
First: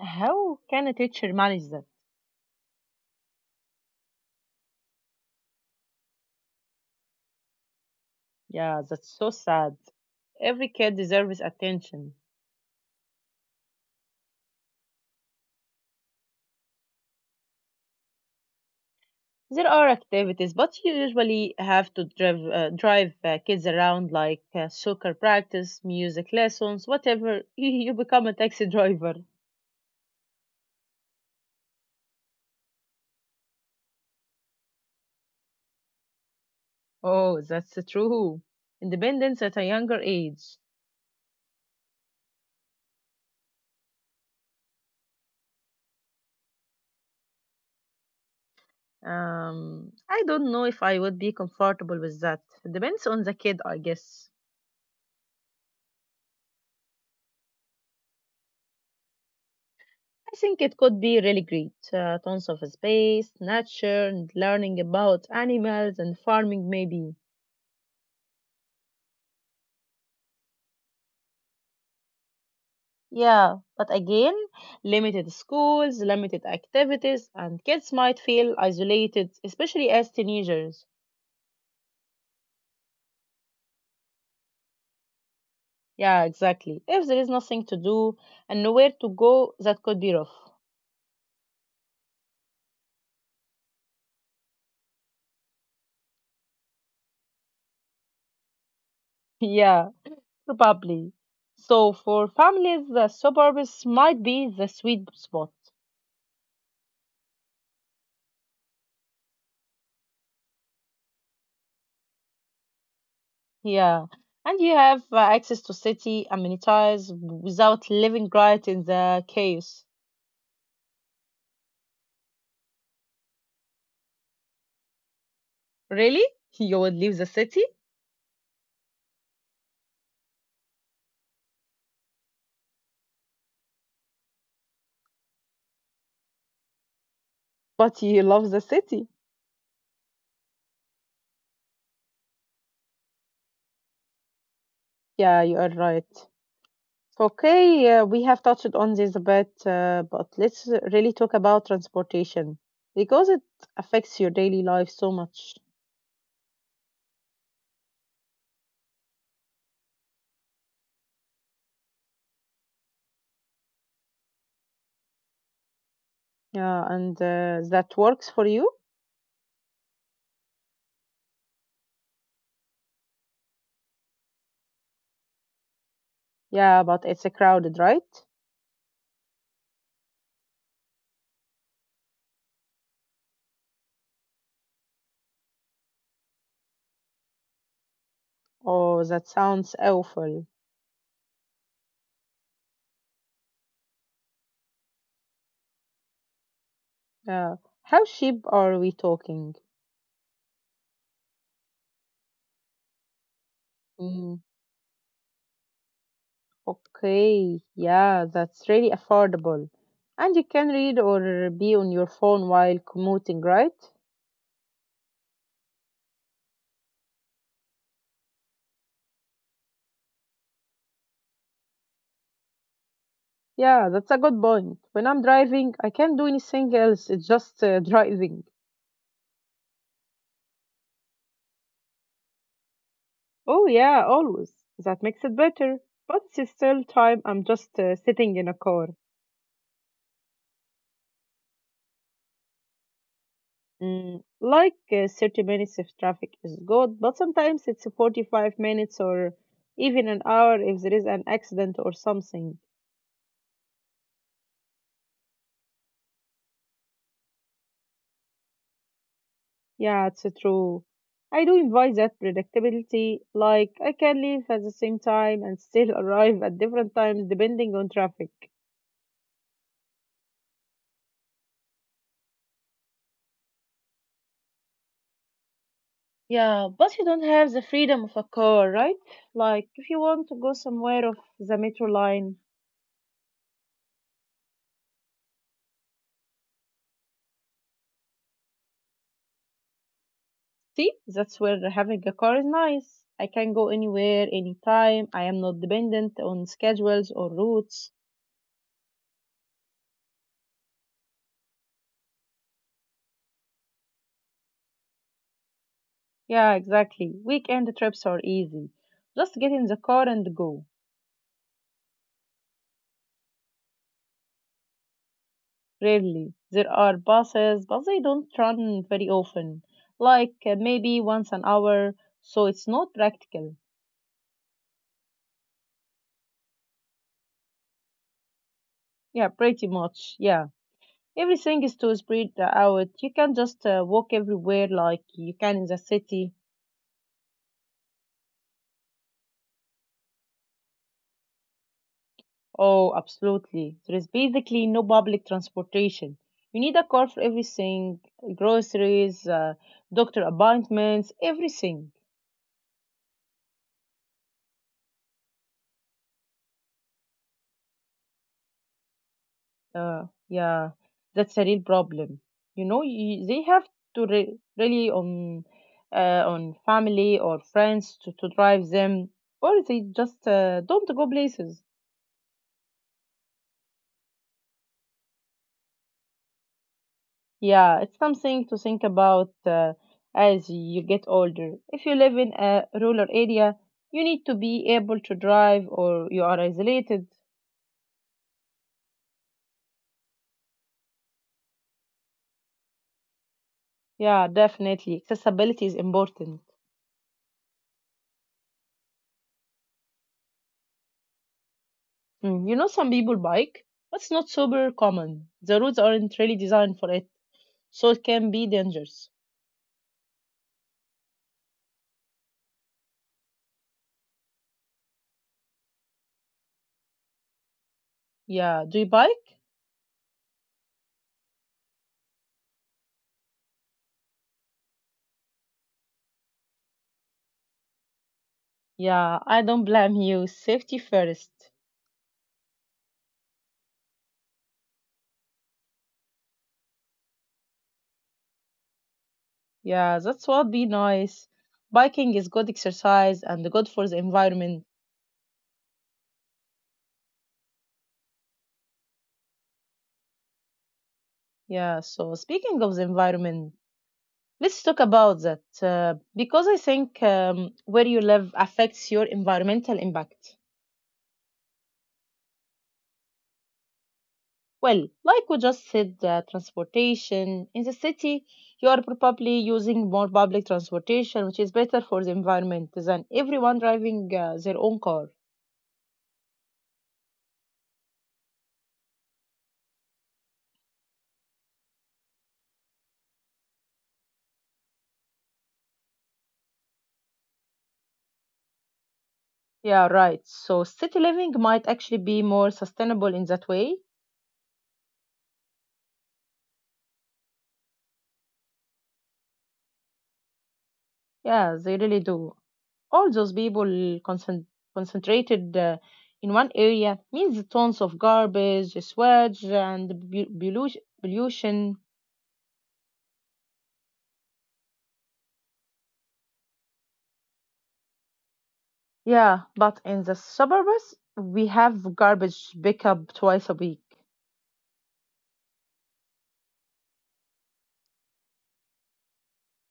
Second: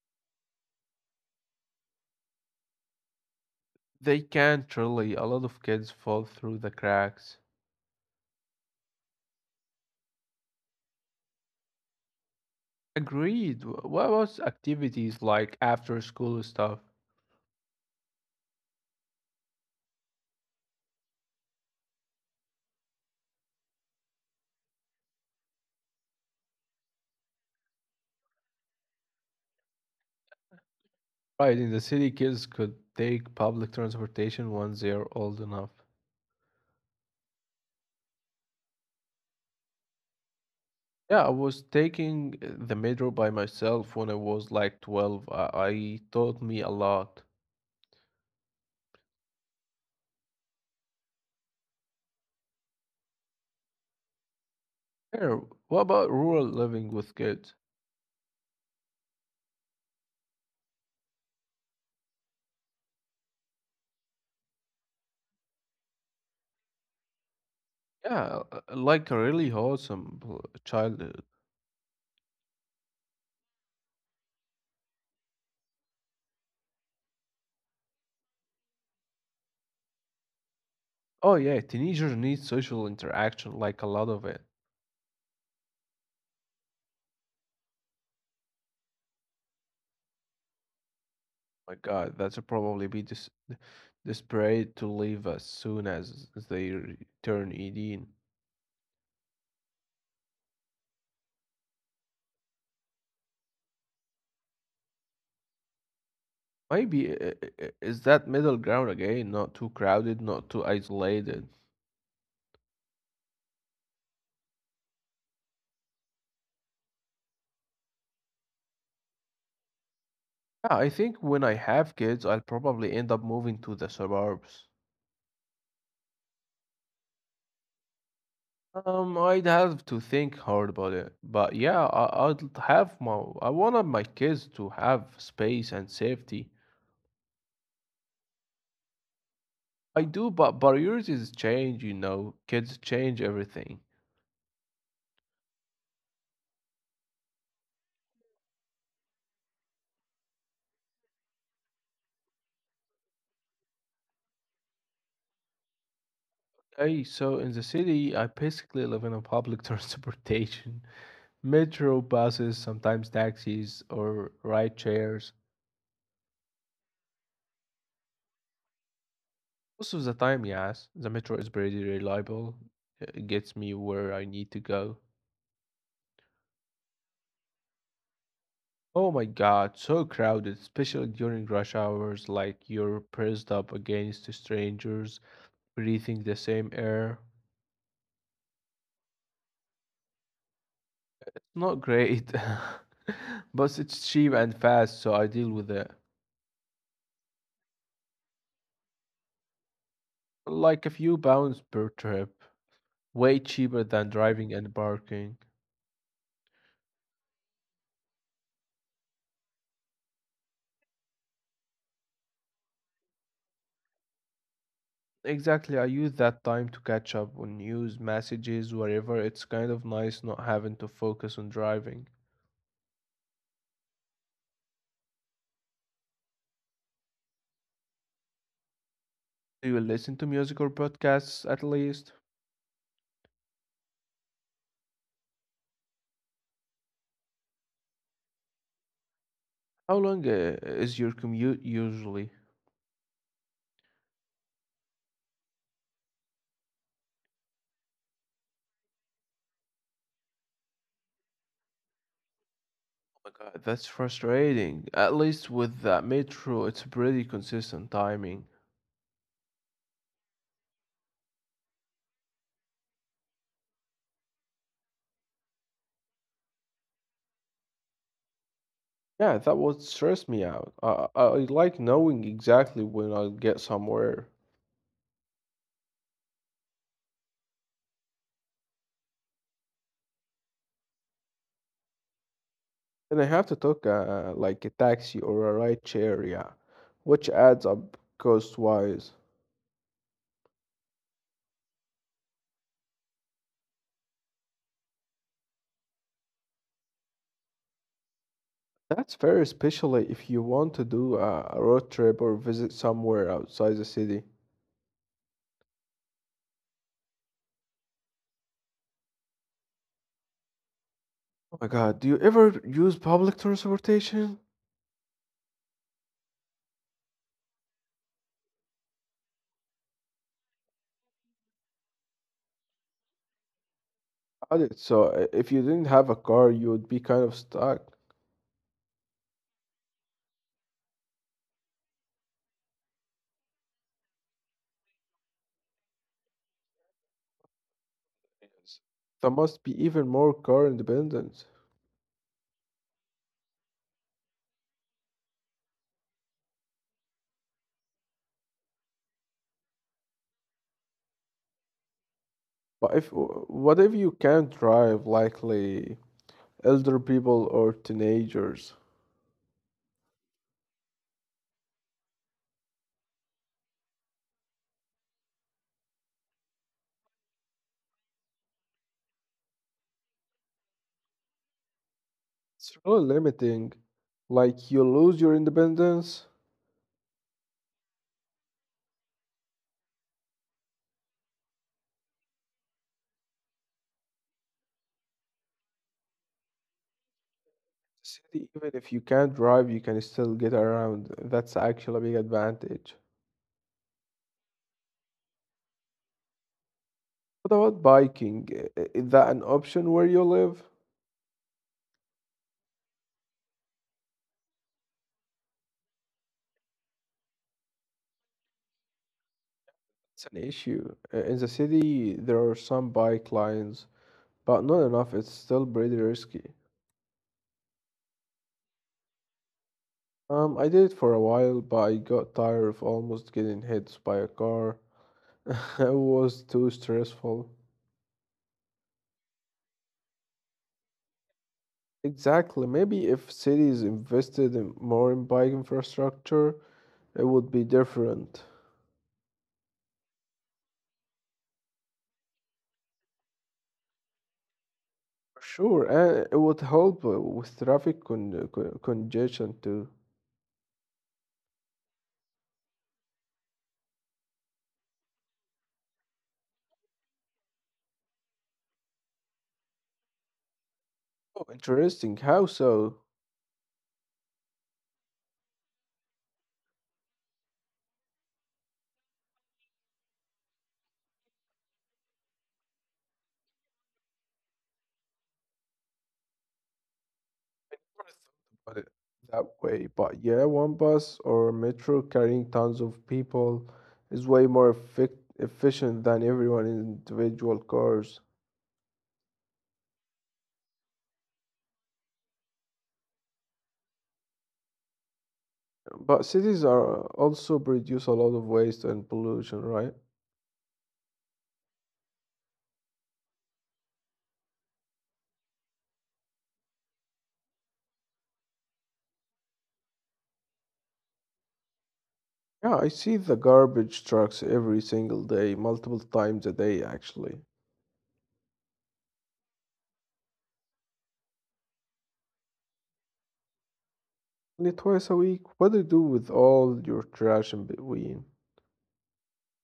How can a teacher manage that?
They can't really, a lot of kids fall through the cracks.
Yeah, that's so sad. Every kid deserves attention.
Agreed. What about activities like after school stuff?
There are activities, but you usually have to drive kids around like soccer practice, music lessons, whatever. You become a taxi driver.
Right, in the city, kids could take public transportation once they are old enough.
Oh, that's true. Independence at a younger age.
Yeah, I was taking the metro by myself when I was like 12. I taught me a lot.
I don't know if I would be comfortable with that. Depends on the kid, I guess.
Yeah, what about rural living with kids?
I think it could be really great. Tons of space, nature, and learning about animals and farming, maybe.
Yeah, like a really wholesome childhood.
Yeah, but again, limited schools, limited activities, and kids might feel isolated, especially as teenagers.
Oh yeah, teenagers need social interaction, like a lot of it.
Yeah, exactly. If there is nothing to do and nowhere to go, that could be rough.
My God, that would probably be dis desperate to leave as soon as they return. Turn 18.
Yeah. Probably. So for families, the suburbs might be the sweet spot.
Maybe is that middle ground again, not too crowded, not too isolated.
Yeah. And you have access to city amenities without living right in the chaos.
Yeah, I think when I have kids, I'll probably end up moving to the suburbs.
Really? You would leave the city?
I'd have to think hard about it, but yeah, I'd have my I wanted my kids to have space and safety.
But you love the city.
I do, but priorities change, you know. Kids change everything.
Yeah, you are right. Okay, we have touched on this a bit, but let's really talk about transportation because it affects your daily life so much.
Hey, so in the city, I basically live in a public transportation, metro, buses, sometimes taxis or ride shares.
Yeah, and that works for you?
Most of the time, yes, the metro is pretty reliable. It gets me where I need to go.
Yeah, but it's crowded, right?
Oh my god, so crowded, especially during rush hours, like you're pressed up against strangers, breathing the same air.
Oh, that sounds awful.
Not great, but it's cheap and fast, so I deal with it.
Yeah. How cheap are we talking?
Like a few pounds per trip. Way cheaper than
Mm,
driving and parking.
okay. Yeah, that's really affordable. And you can read or be on your phone while commuting, right?
Exactly, I use that time to catch up on news, messages, whatever. It's kind of nice not having to focus on driving.
Yeah, that's a good point. When I'm driving, I can't do anything else. It's just driving.
Do you listen to music or podcasts at least?
Oh, yeah, always. That makes it better. But it's still time I'm just sitting in a car.
How long is your commute usually?
30 minutes if traffic is good, but sometimes it's 45 minutes or even an hour if there is an accident or something.
Oh my god, that's frustrating. At least with that metro, it's pretty consistent timing.
Yeah, it's true. I do enjoy that predictability, like I can leave at the same time and still arrive at different times depending on traffic.
Yeah, that would stress me out. I like knowing exactly when I'll get somewhere.
Yeah, but you don't have the freedom of a car, right? Like if you want to go somewhere off the metro line,
And I have to take like a taxi or a ride share, yeah, which adds up cost-wise.
see, that's where having a car is nice. I can go anywhere, anytime. I am not dependent on schedules or routes.
That's fair, especially if you want to do a road trip or visit somewhere outside the city.
Yeah, exactly. Weekend trips are easy. Just get in the car and go.
Oh my God, do you ever use public transportation?
Rarely. There are buses, but they don't run very often. Maybe once an hour, so it's not practical.
I did. So if you didn't have a car, you would be kind of stuck.
Yeah, pretty much. Yeah. Everything is too spread out. You can just walk everywhere like you can in the city.
Yes. That must be even more car independent.
Oh, absolutely. There is basically no public transportation. You need a car for everything, groceries, doctor appointments, everything.
But if what if you can't drive, likely elder people or teenagers?
Yeah, that's a real problem. You know, they have to rely on family or friends to drive them, or they just don't go places.
It's so limiting. Like you lose your independence.
Yeah, it's something to think about as you get older. If you live in a rural area, you need to be able to drive or you are isolated.
City, even if you can't drive, you can still get around. That's actually a big advantage.
Yeah, definitely. Accessibility is important.
What about biking? Is that an option where you live?
Mm, you know, some people bike, but it's not super common. The roads aren't really designed for it, so it can be dangerous.
It's an issue. In the city, there are some bike lanes, but not enough. It's still pretty risky.
Yeah, do you bike?
I did it for a while, but I got tired of almost getting hit by a car. It was too stressful.
Yeah, I don't blame you. Safety first.
Exactly. Maybe if cities invested in more in bike infrastructure, it would be different.
Yeah, that's what be nice. Biking is good exercise and good for the environment.
Sure, and it would help with traffic congestion too.
Yeah, so speaking of the environment, let's talk about that because I think where you live affects your environmental impact.
Oh, interesting. How so?
Well, like we just said, transportation in the city, you are probably using more public transportation, which is better for the environment than everyone driving their own car.
Never thought about it that way, but yeah, one bus or metro carrying tons of people is way more efficient than everyone in individual cars.
Yeah, right. So city living might actually be more sustainable in that way.
But cities are also produce a lot of waste and pollution, right?
Yeah, they really do. All those people concentrated in one area means tons of garbage, sewage, and pollution.
Yeah, I see the garbage trucks every single day, multiple times a day actually.
Yeah, but in the suburbs, we have garbage pickup twice a week.
Only twice a week. What do you do with all your trash in between?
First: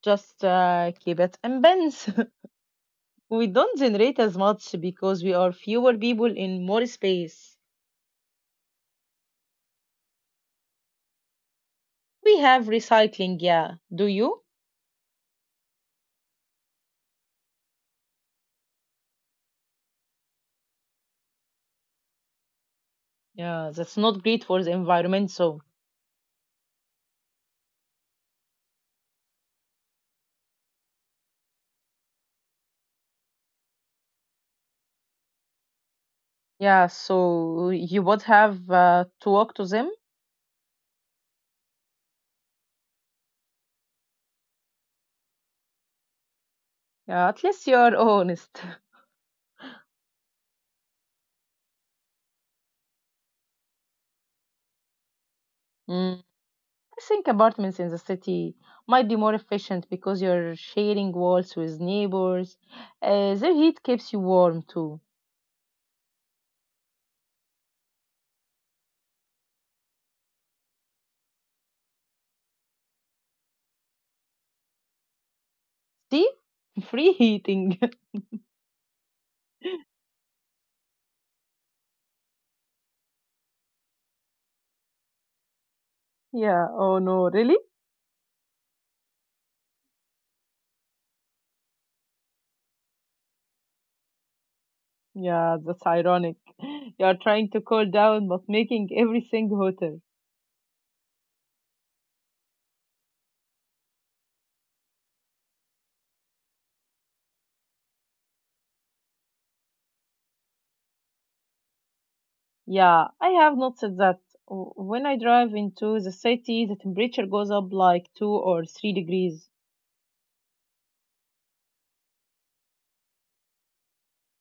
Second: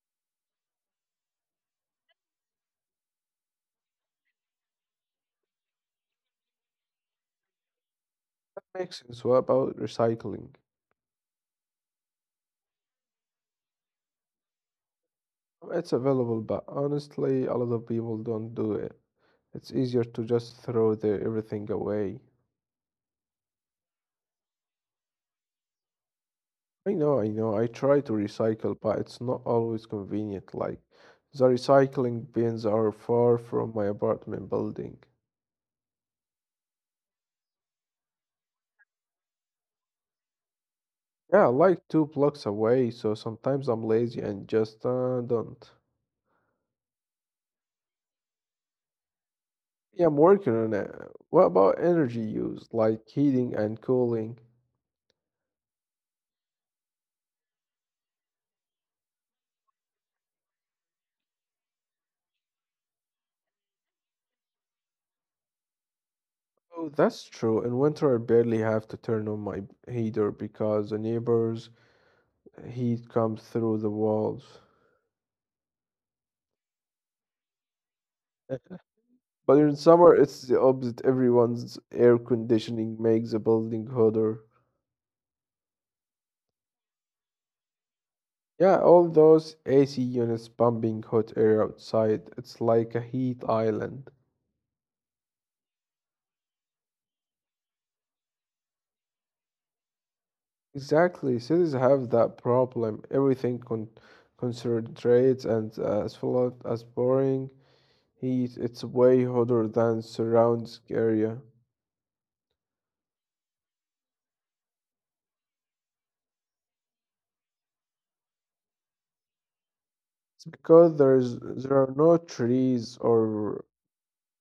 Just keep it in bins. We don't generate as much because we are fewer people in more space.
That makes sense. What about recycling?
We have recycling, yeah. Do you?
It's available, but honestly, a lot of people don't do it. It's easier to just throw the everything away.
Yeah, that's not great for the environment, so.
I know. I try to recycle, but it's not always convenient. Like, the recycling bins are far from my apartment building.
Yeah, so you would have to walk to them.
Yeah, like 2 blocks away, so sometimes I'm lazy and just don't.
Yeah, at least you are honest.
Yeah, I'm working on it. What about energy use, like heating and cooling?
Mm. I think apartments in the city might be more efficient because you're sharing walls with neighbors. Their heat keeps you warm too.
Oh, that's true. In winter, I barely have to turn on my heater because the neighbors' heat comes through the walls.
See? Free heating.
But in summer, it's the opposite. Everyone's air conditioning makes the building hotter.
Yeah, oh no, really?
Yeah, all those AC units pumping hot air outside, it's like a heat island.
Yeah, that's ironic. You're trying to cool down but making everything hotter.
Exactly. Cities have that problem. Everything con concentrates and as flat as boring heat. It's way hotter than surrounds area.
Yeah, I have noticed that when I drive into the city, the temperature goes up like 2 or 3 degrees.
It's because there's there are no trees or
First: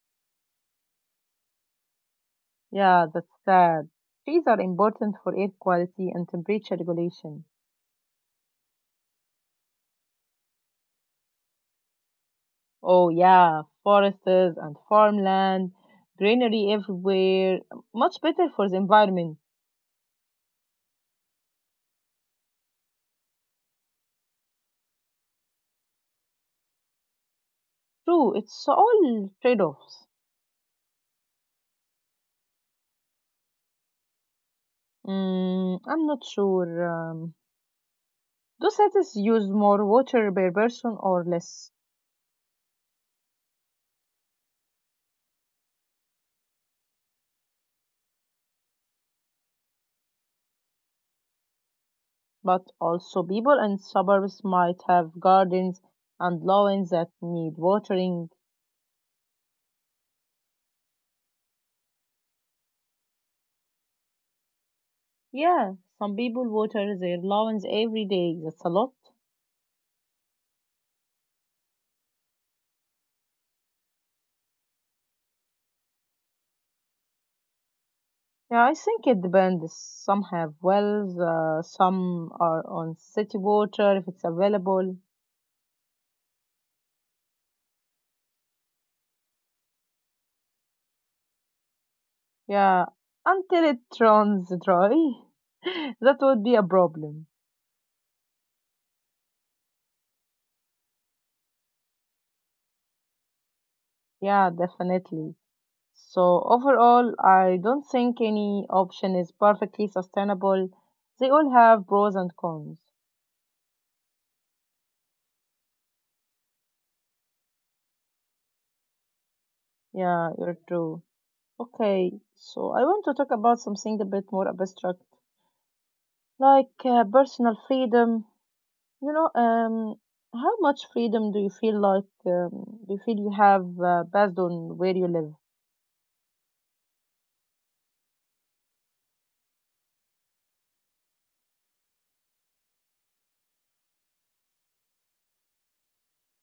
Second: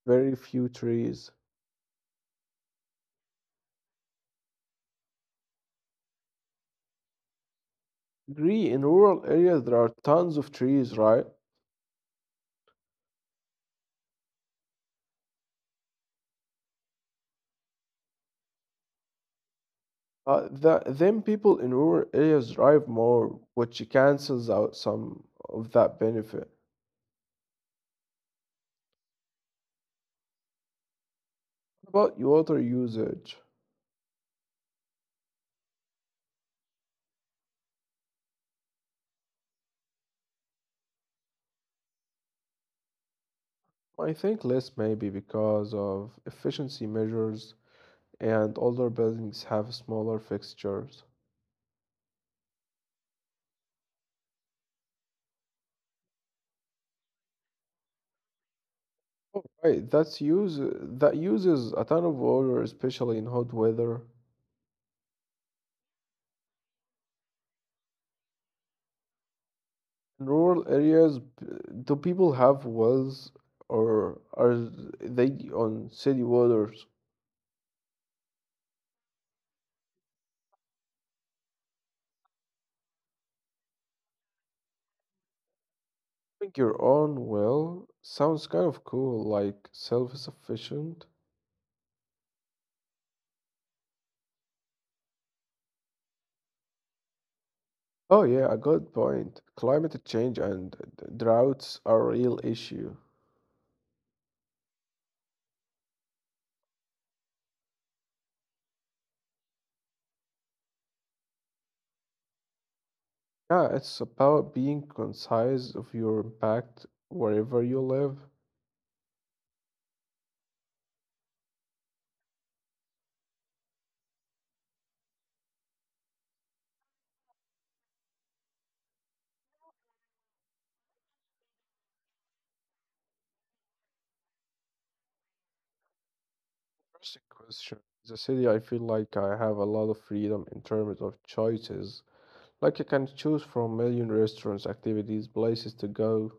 very few trees.
Yeah, that's sad. Trees are important for air quality and temperature regulation.
Agree, in rural areas there are tons of trees, right?
Oh, yeah, forests and farmland, greenery everywhere. Much better for the environment.
Then people in rural areas drive more, which cancels out some of that benefit.
True, it's all trade offs.
What about water usage?
Mm, I'm not sure. Do cities use more water per person or less?
I think less maybe because of efficiency measures and older buildings have smaller fixtures.
But also, people in suburbs might have gardens and lawns that need watering.
Oh, right, that uses a ton of water, especially in hot weather.
Yeah, some people water their lawns every day. That's a lot.
In rural areas, do people have wells or are they on city waters?
Yeah, I think it depends. Some have wells, some are on city water if it's available.
I think your own well sounds kind of cool, like self-sufficient.
Yeah, until it runs dry, that would be a problem.
Oh yeah, a good point. Climate change and droughts are a real issue.
Yeah, definitely. So, overall, I don't think any option is perfectly sustainable. They all have pros and cons.
Yeah, it's about being concise of your impact wherever you live.
Yeah, you're true. Okay, so I want to talk about something a bit more abstract. Like personal freedom, you know, how much freedom do you feel like do you feel you have based on where you live?
First question. The city, I feel like I have a lot of freedom in terms of choices. Like I can choose from million restaurants, activities, places to go.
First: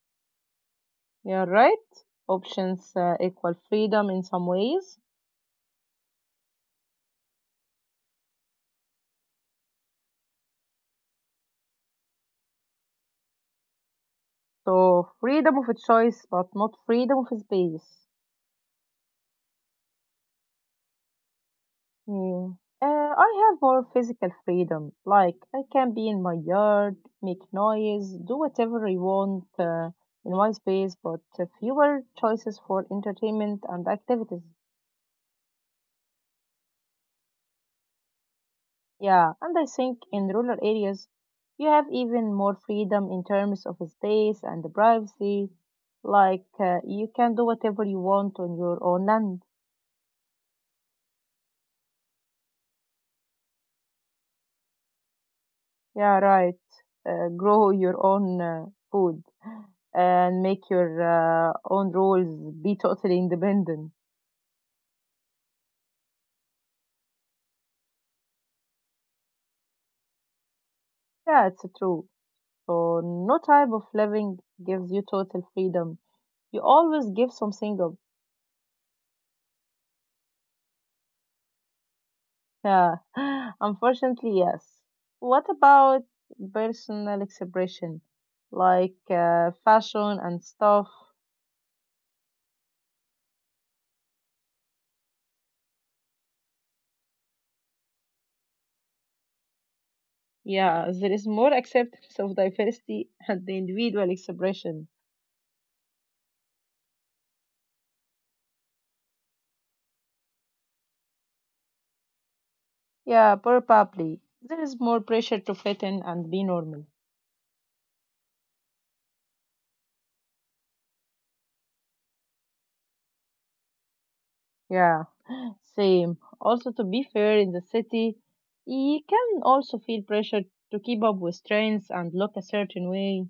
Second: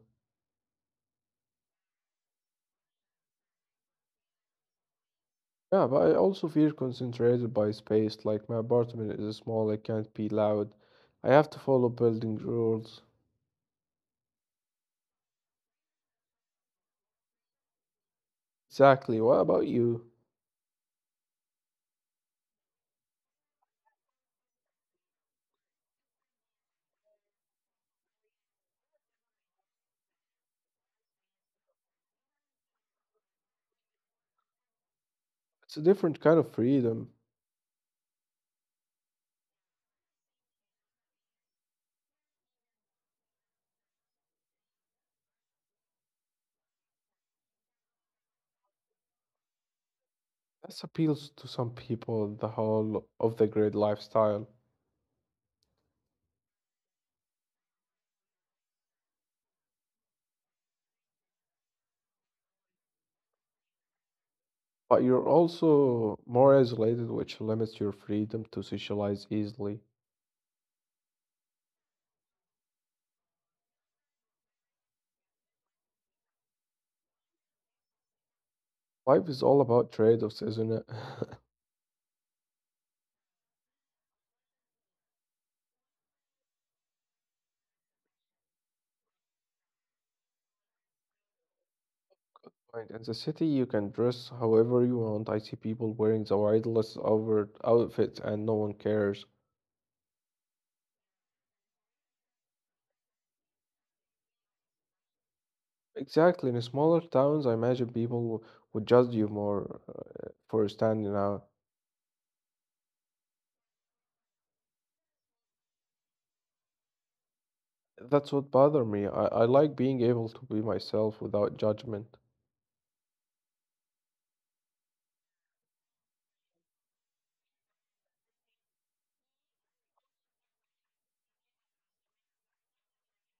Yeah, right, options equal freedom in some ways.
Yeah, but I also feel concentrated by space. Like my apartment is small, I can't be loud. I have to follow building rules.
So freedom of a choice but not freedom of space.
Exactly. What about you?
Hmm. I have more physical freedom, like I can be in my yard, make noise, do whatever I want, in my space, but fewer choices for entertainment and activities.
It's a different kind of freedom.
Yeah, and I think in rural areas, you have even more freedom in terms of space and privacy. Like, you can do whatever you want on your own land.
That appeals to some people, the whole of the grid lifestyle.
Yeah, right. Grow your own food and make your own rules, be totally independent.
But you're also more isolated, which limits your freedom to socialize easily.
Yeah, it's true. So, no type of living gives you total freedom. You always give something up.
Life is all about trade-offs, isn't it?
Yeah, unfortunately, yes. What about personal expression, like fashion and stuff?
Right, in the city, you can dress however you want. I see people wearing the wildest over outfits and no one cares.
Yeah, there is more acceptance of diversity and the individual expression.
Exactly. In smaller towns, I imagine people would judge you more for standing out.
Yeah, probably. There is more pressure to fit in and be normal.
That's what bothered me. I like being able to be myself without judgment.
Yeah, same. Also, to be fair, in the city, you can also feel pressure to keep up with trends and look a certain way.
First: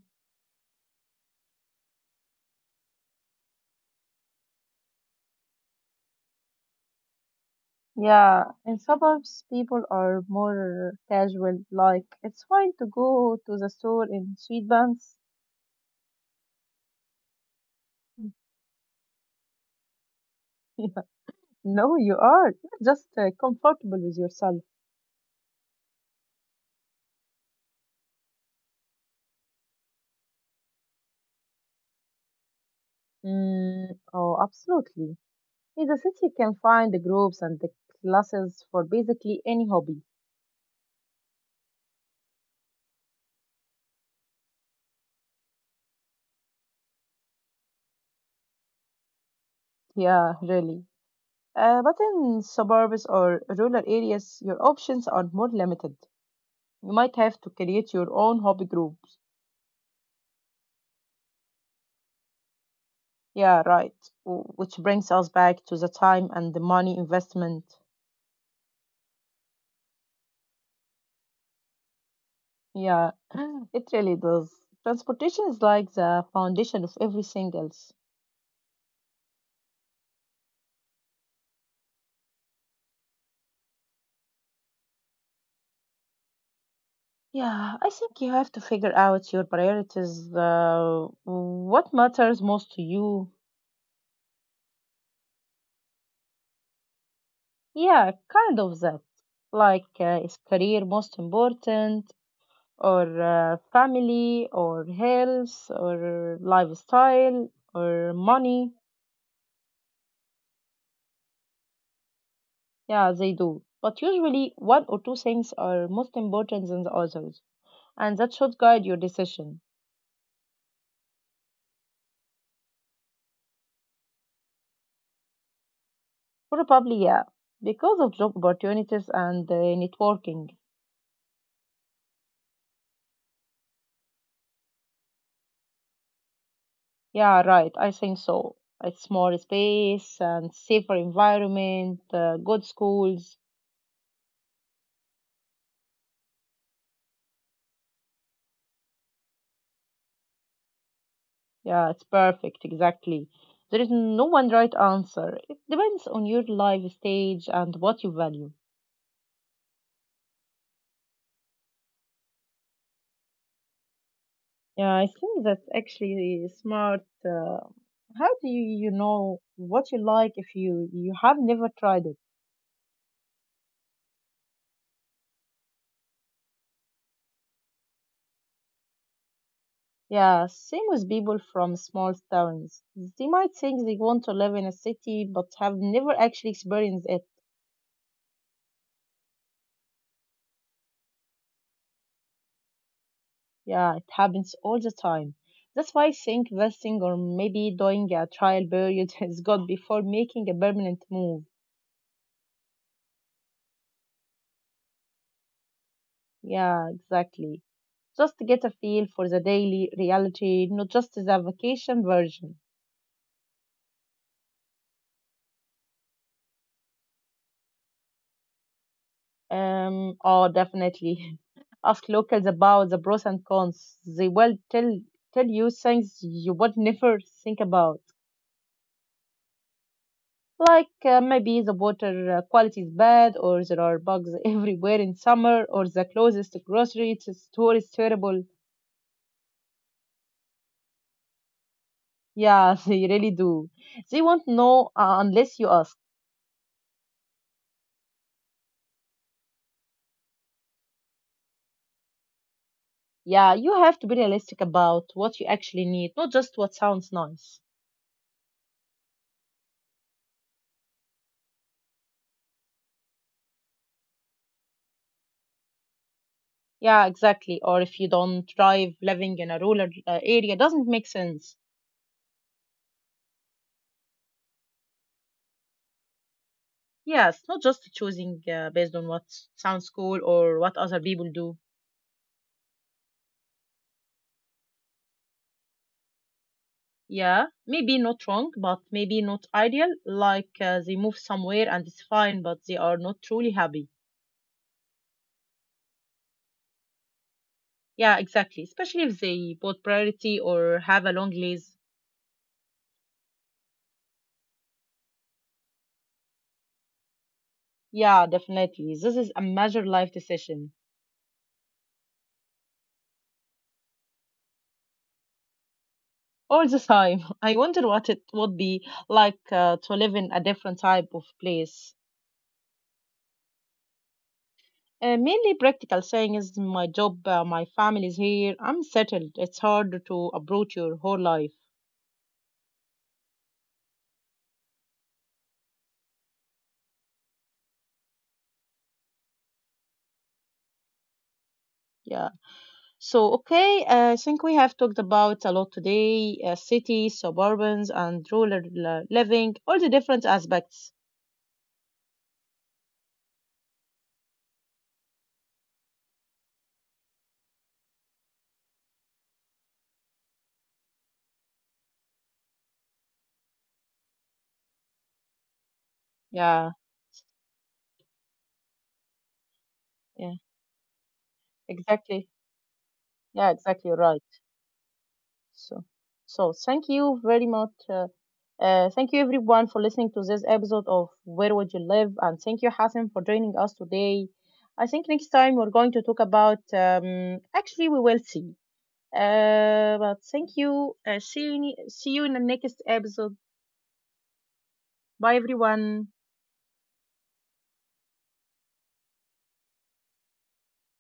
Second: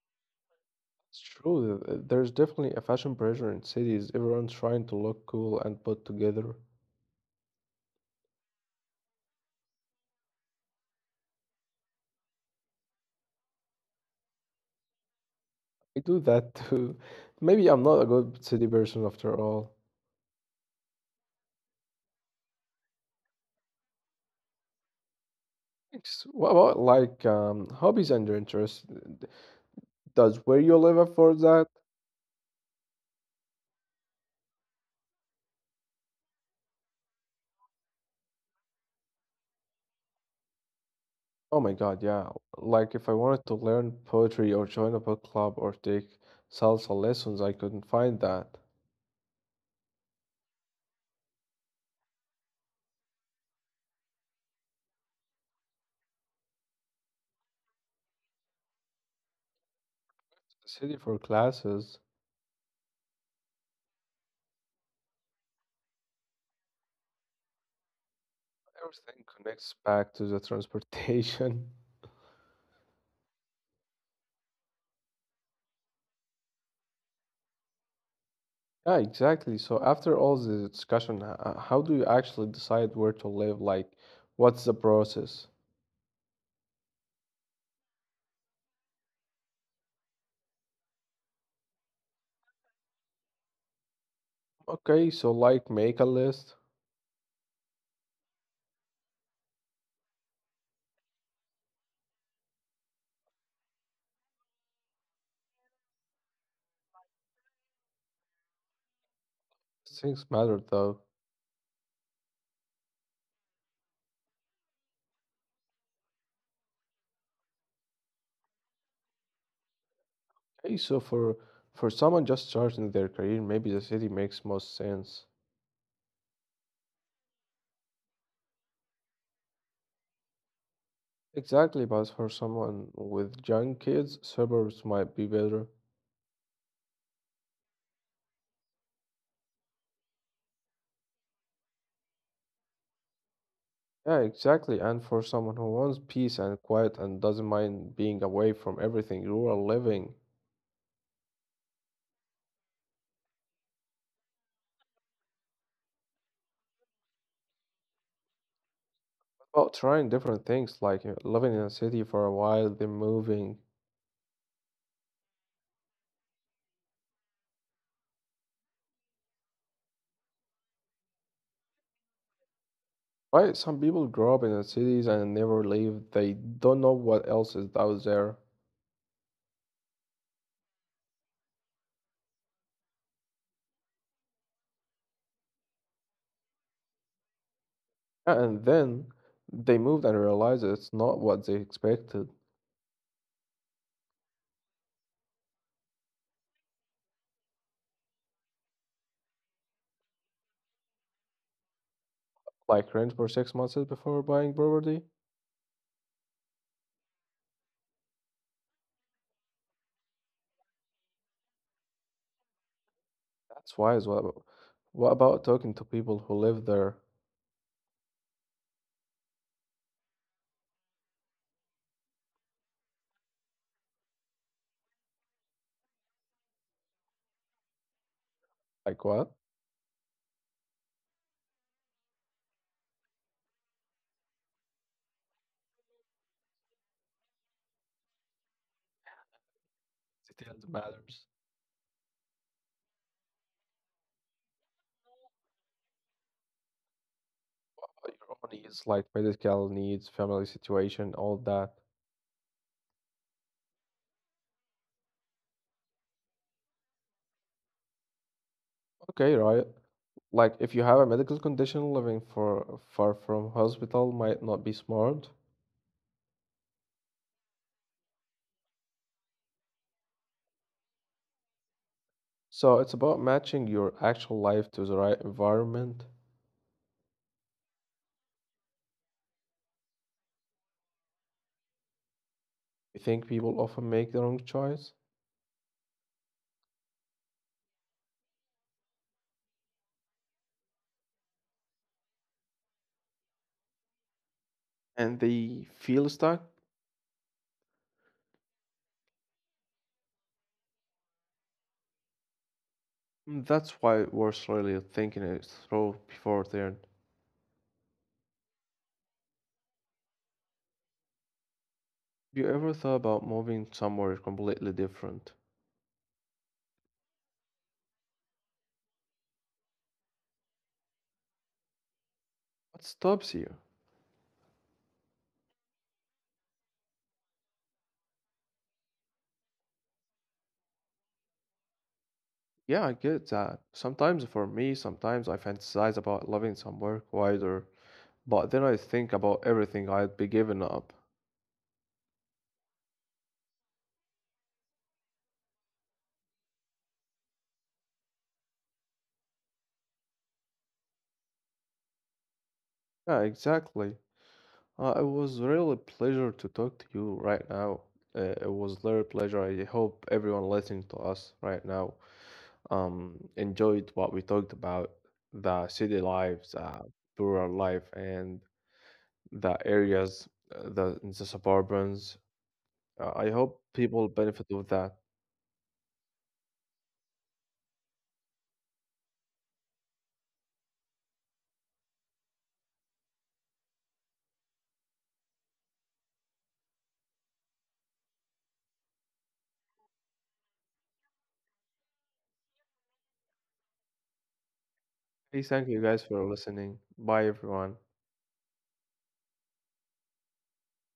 It's true. There's definitely a fashion pressure in cities. Everyone's trying to look cool and put together.
Yeah, in suburbs, people are more casual. Like, it's fine to go to the store in sweatpants.
I do that too. Maybe I'm not a good city person after all.
Yeah. No, you are. You're just comfortable with yourself.
Thanks. What about like hobbies and your interests? D- Does where you live afford that?
Mm, oh, absolutely. In the city, you can find the groups and the classes for basically any hobby.
Oh my God, yeah. Like if I wanted to learn poetry or join a book club or take salsa lessons, I couldn't find that.
Yeah, really. But in suburbs or rural areas, your options are more limited. You might have to create your own hobby group.
City for classes.
Yeah, right. Which brings us back to the time and the money investment.
Everything connects back to the transportation.
Yeah, it really does. Transportation is like the foundation of everything else.
Yeah, exactly. So after all this discussion, how do you actually decide where to live? Like, what's the process?
Yeah, I think you have to figure out your priorities, what matters most to you.
Okay, so like make a list.
Yeah, kind of that. Like, is career most important, or family, or health, or lifestyle, or money?
Things matter though.
Yeah, they do. But usually, one or two things are most important than the others, and that should guide your decision.
Okay, so for someone just starting their career, maybe the city makes most sense.
Probably, yeah, because of job opportunities and networking.
Exactly, but for someone with young kids, suburbs might be better.
Yeah, right, I think so. It's more space and safer environment, good schools.
Yeah, exactly. And for someone who wants peace and quiet and doesn't mind being away from everything, rural living.
Yeah, it's perfect, exactly. There is no one right answer. It depends on your life stage and what you value.
Well, trying different things like living in a city for a while, then moving.
Yeah, I think that's actually smart. How do you, you know what you like if you have never tried it?
Right? Some people grow up in the cities and never leave. They don't know what else is out there.
Yeah, same with people from small towns. They might think they want to live in a city but have never actually experienced it.
And then they moved and realized it's not what they expected.
Yeah, it happens all the time. That's why I think investing or maybe doing a trial period is good before making a permanent move.
Like rent for six months before buying property.
Yeah, exactly. Just to get a feel for the daily reality, not just the vacation version.
That's wise. What about talking to people who live there?
Oh, definitely. Ask locals about the pros and cons. They will tell you things you would never think about,
Like what?
like maybe the water quality is bad, or there are bugs everywhere in summer, or the closest grocery to store is terrible.
Details matters.
Yeah, they really do. They won't know unless you ask.
Your own needs, like medical needs, family situation, all that.
Yeah, you have to be realistic about what you actually need, not just what sounds nice.
Okay, right. Like, if you have a medical condition, living for, far from hospital might not be smart.
Yeah, exactly. Or if you don't drive, living in a rural area doesn't make sense.
So, it's about matching your actual life to the right environment.
Yes, not just choosing based on what sounds cool or what other people do.
I think people often make the wrong choice
Yeah, maybe not wrong, but maybe not ideal. Like they move somewhere and it's fine, but they are not truly happy.
and they feel stuck.
Yeah, exactly. Especially if they both priority or have a long lease.
Mm, that's why it worth really thinking it through before then.
Yeah, definitely. This is a major life decision.
Have you ever thought about moving somewhere completely different?
All the time, I wonder what it would be like to live in a different type of place.
What stops you?
Mainly practical, saying is my job, my family is here, I'm settled. It's hard to approach your whole life.
Yeah, I get that. Sometimes for me, sometimes I fantasize about living somewhere quieter, but then I think about everything I'd be giving up.
Yeah. So, okay, I think we have talked about a lot today, cities, suburbans, and rural living, all the different aspects.
Yeah, exactly. It was really a pleasure to talk to you right now. It was really a pleasure. I hope everyone listening to us right now enjoyed what we talked about, the city lives,
Yeah,
rural life, and the areas,
yeah,
the suburbans.
exactly.
I
Yeah,
hope
exactly
people
right.
benefit of that.
So, so thank you very much. Thank you everyone for listening to this episode of Where Would You Live? And thank you, Hassan, for joining us today. I think next time we're going to talk about, actually, we will see. But thank you. See you in the next episode. Bye,
Hey, thank you guys
everyone.
for listening. Bye, everyone.